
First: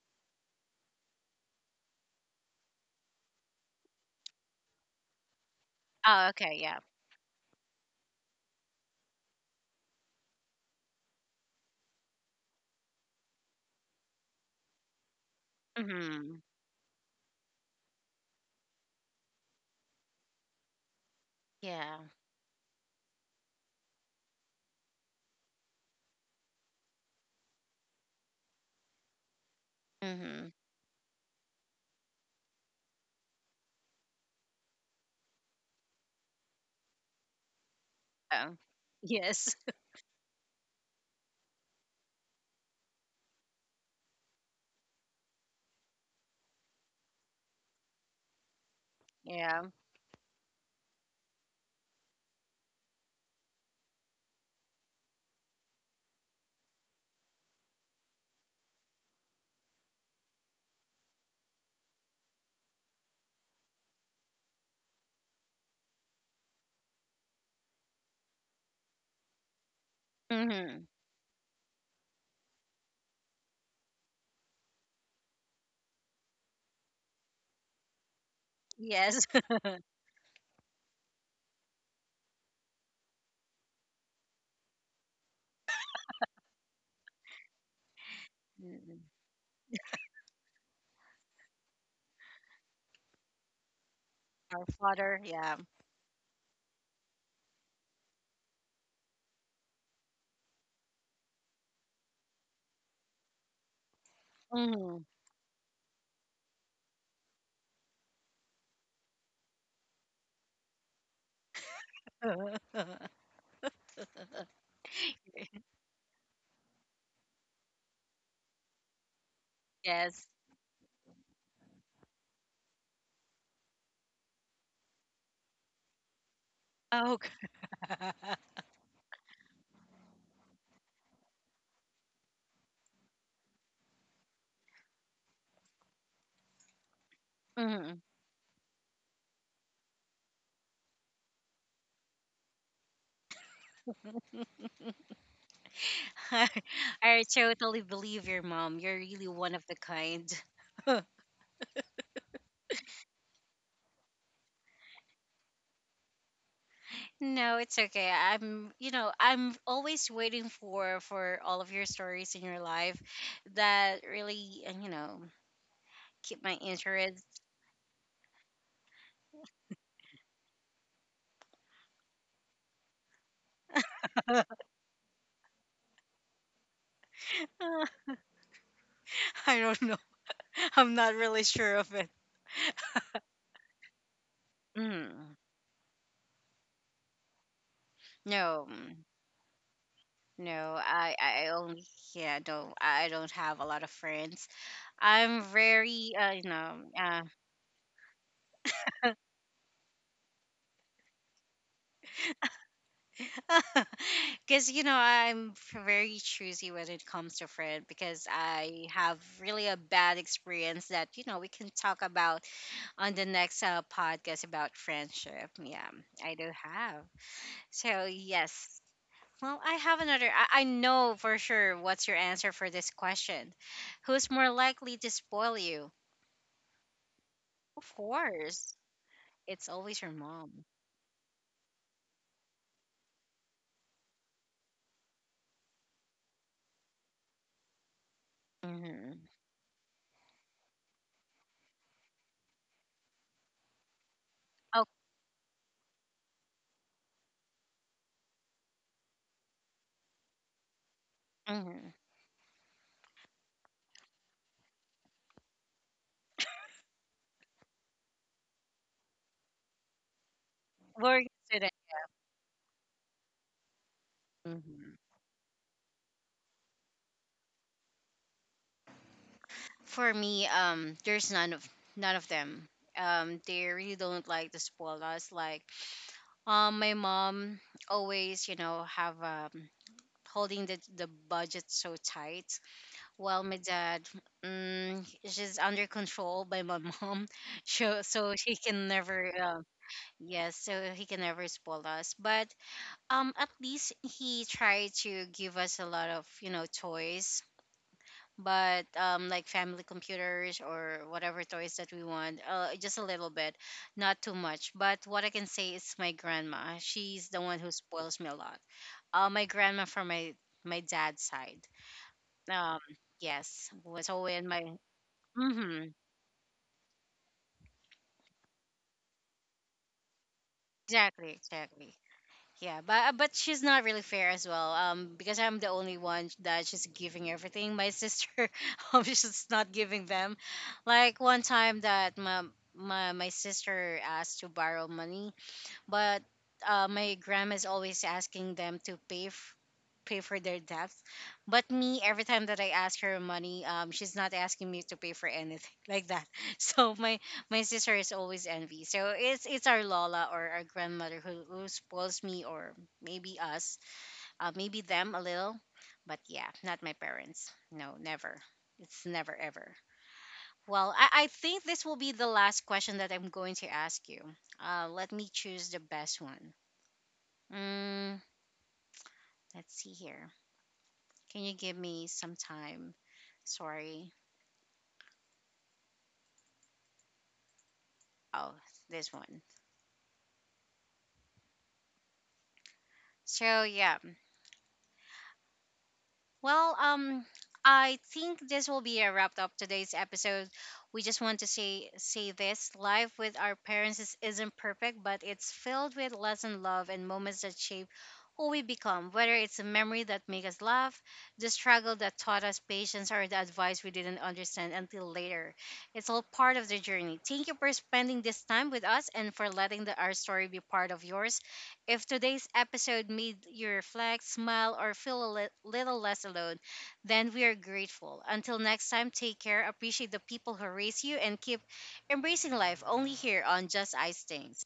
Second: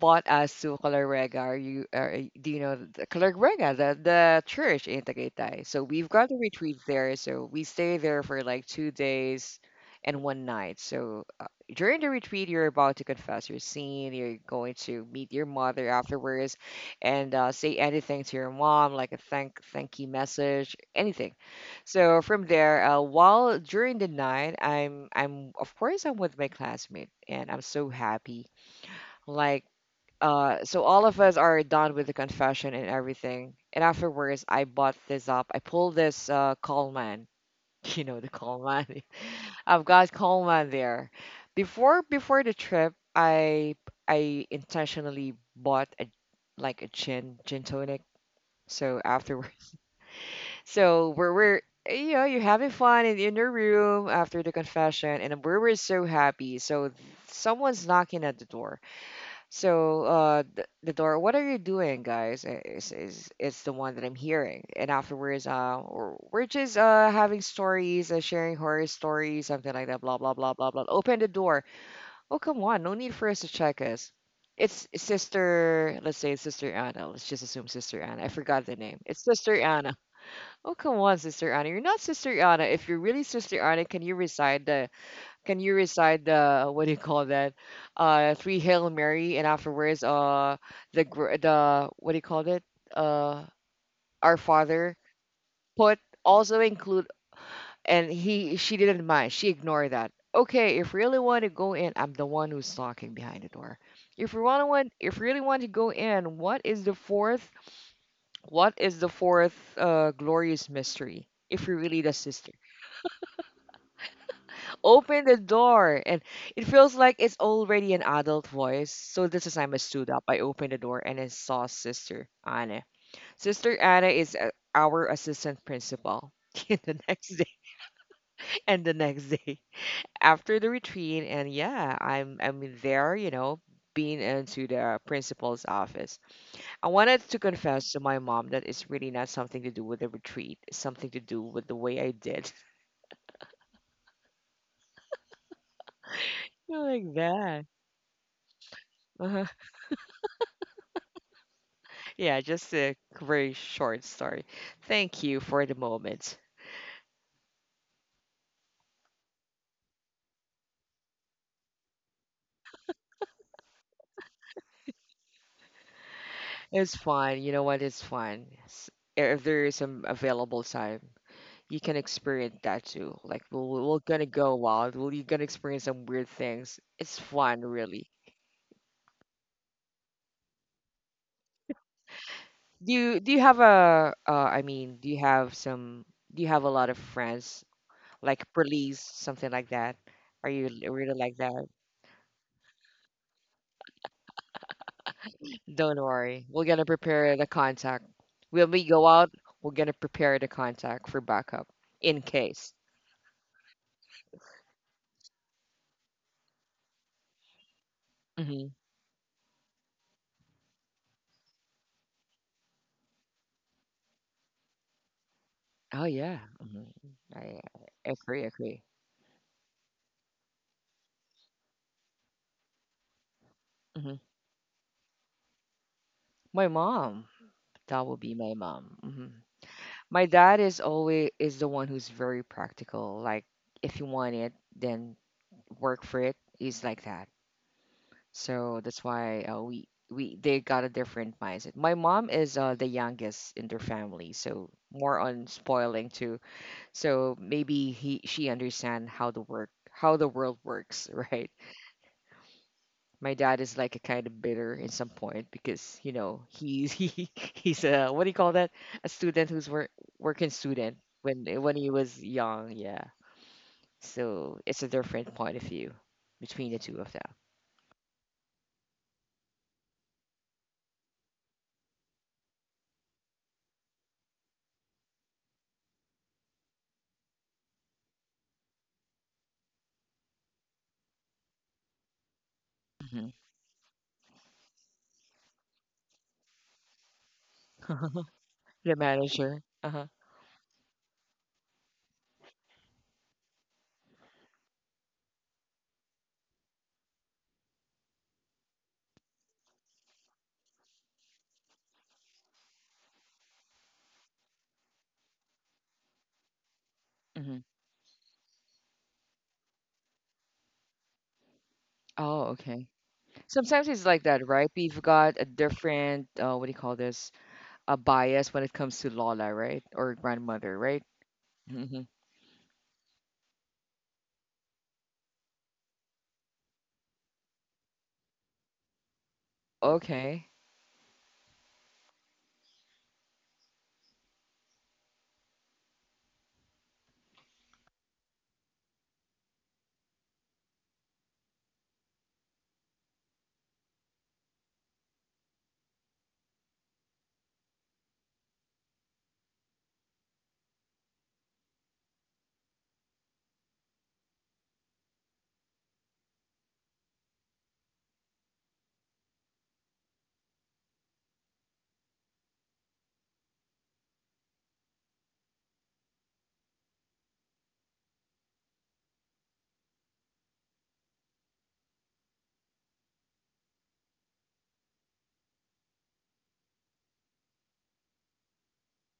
brought us to Calorega. you, are, do you know the Calorega, the, the church in Tagaytay? So we've
Oh,
got a
okay.
retreat
Yeah.
there. So we stay there for like two days and one night. So uh, during the retreat, you're about to confess your sin. You're going to meet your mother
Hmm.
afterwards, and uh, say anything to your mom, like a thank thank you message, anything.
Yeah.
So from there, uh, while during the night, I'm I'm of course I'm with my classmate, and I'm so happy like,
Hmm.
uh, so all of us are done with the confession and everything. And afterwards, I bought this up. I pulled this uh, Coleman, you know, the
Oh.
Coleman.
Yes.
I've got Coleman there. Before before the trip, I I intentionally bought a like a gin gin tonic. So
Yeah.
afterwards, so we're we're you know you're having fun in, in your room after the confession, and we were so happy. So someone's knocking at the door so, uh, the, the door, what are you doing, guys? Uh, Is is it's the one that I'm hearing. And afterwards, uh, we're we're just uh having stories, uh, sharing horror stories, something like that. Blah blah blah blah blah.
Hmm.
Open the door. Oh come on, no need for us to check us. It's sister. Let's say it's sister Anna. Let's just assume sister Anna. I forgot the name. It's
Yes.
sister Anna. Oh come on, sister Anna. You're not sister Anna. If you're really sister Anna, can you resign the can you recite the what do you call that? Uh, three Hail
Mhm.
Mary and afterwards uh the gr- the what do you call it? Uh, Our
Our
Father.
father. Yeah.
Put also include and he she didn't mind. She ignored that. Okay, if you really want to go in, I'm the one who's knocking behind the door. If you want to want
Hmm.
if you really want to go in, what is the fourth? What is the fourth uh glorious mystery? If you really the sister. Open the door and it feels like it's already an adult voice, so this is time I stood up,
Yes.
I opened the door and I saw sister Anna. Sister Anna is uh, our assistant principal. In the
Oh,
next day and the next day after the retreat, and yeah, i'm i'm there, you know, being into the principal's office. I wanted to confess
hmm.
to my mom that it's really not something to do with the retreat, it's something to do with the way I did
I,
like
I
that.
totally believe your mom. You're really one of the kind.
Yeah, just a very short story. Thank you for the moment.
No, it's okay. I'm, you know, I'm always waiting for for all of your stories in your life that really, uh, you know, keep my
It's
interest.
fun. You know what? It's fun. S- If there is some available time, you can experience that too. Like we're, we're gonna
I
go wild. We're gonna experience some weird things. It's fun, really.
don't know. I'm not really sure of it.
Do you do you have a? Uh, I mean, do you
Mm.
have some? Do you have a lot of friends like
No,
police,
mm,
something like that? Are you
no.
l-
I,
really like
I
that?
only, yeah, don't. I don't have a lot of friends. I'm
Don't
very, uh, you
worry. We're
know,
gonna
uh,
prepare the contact. When we go out, we're gonna prepare the contact for backup in case.
because, you know, I'm f- very choosy when it comes to friend because
Hmm.
I have really a bad experience that, you know, we can talk about on the next uh, podcast about friendship. Yeah,
Oh
I
yeah.
do
Hmm.
have.
I,
So,
I agree.
yes.
Agree.
Well, I have another. I, I know for sure what's your answer for this question.
Hmm.
Who's more likely to spoil you?
My mom.
Of
That will be my
course,
mom. Hmm.
it's always your
My dad
mom.
is always is the one who's very practical. Like if you want it, then work for it. He's like that. So that's
Hmm.
why uh, we we they got a different mindset. My mom is uh, the youngest in their family, so
Oh,
more on spoiling to so maybe he she understand how the work how the world works. Right,
hmm,
my dad is like a kind of bitter in some point because you know he's he he's a what do you call that, a student who's work, working student
we're
when when he was young, yeah. So it's a
students.
different point of view between the two of
For me, um, there's none of none of them. Um, they really don't like to spoil us. Like, um, my mom always, you know, have um holding the the budget so tight.
them. Mhm.
While my dad, mm, is just under control by my mom, so so he can
The
never, uh,
manager. Uh-huh.
yes, so he can never spoil us. But um, at least he tried to give us a lot of, you know, toys, but um, like family computers or whatever toys that we want, uh, just a little bit, not too much. But what I can say is my grandma. She's the
Hmm.
one who spoils me a lot. Uh, my grandma from my my dad's side.
Oh,
Um,
okay.
yes,
Sometimes it's
was
like
always
that,
my.
right? We've got a
Mm-hmm,
different uh, what do you call this, a bias when it comes to lola, right? Or grandmother, right?
exactly, exactly.
Mhm.
Yeah, but uh, but she's not really fair as well. Um, because I'm the only one that she's giving everything. My sister, um, she's not giving them.
Okay.
Like one time that my my my sister asked to borrow money, but uh, my grandma's always asking them to pay f- pay for their debts. But me, every time that I ask her money, um, she's not asking me to pay for anything like that. So my my sister is always envy. So it's it's our Lola or our grandmother who, who spoils me or maybe us, uh, maybe them a little, but yeah, not my parents. No, never. It's never ever. Well, I, I think this will be the last question that I'm going to ask you. Uh, let me choose the best one. Mm, let's see here. Can you give me some time? Sorry. Oh, this one. So yeah, well, um, I think this will be a wrap up today's episode. We just want to say say this: life with our parents is, isn't perfect, but it's filled with lesson, love, and moments that shape who we become. Whether it's a memory that make us laugh, the struggle that taught us patience, or the advice we didn't understand until later, it's all part of the journey. Thank you for spending this time with us and for letting the, our story be part of yours. If today's episode made you reflect, smile, or feel a li- little less alone, then we are grateful. Until next time, take care, appreciate the people who raise you, and keep embracing life only here on Just Ice Things.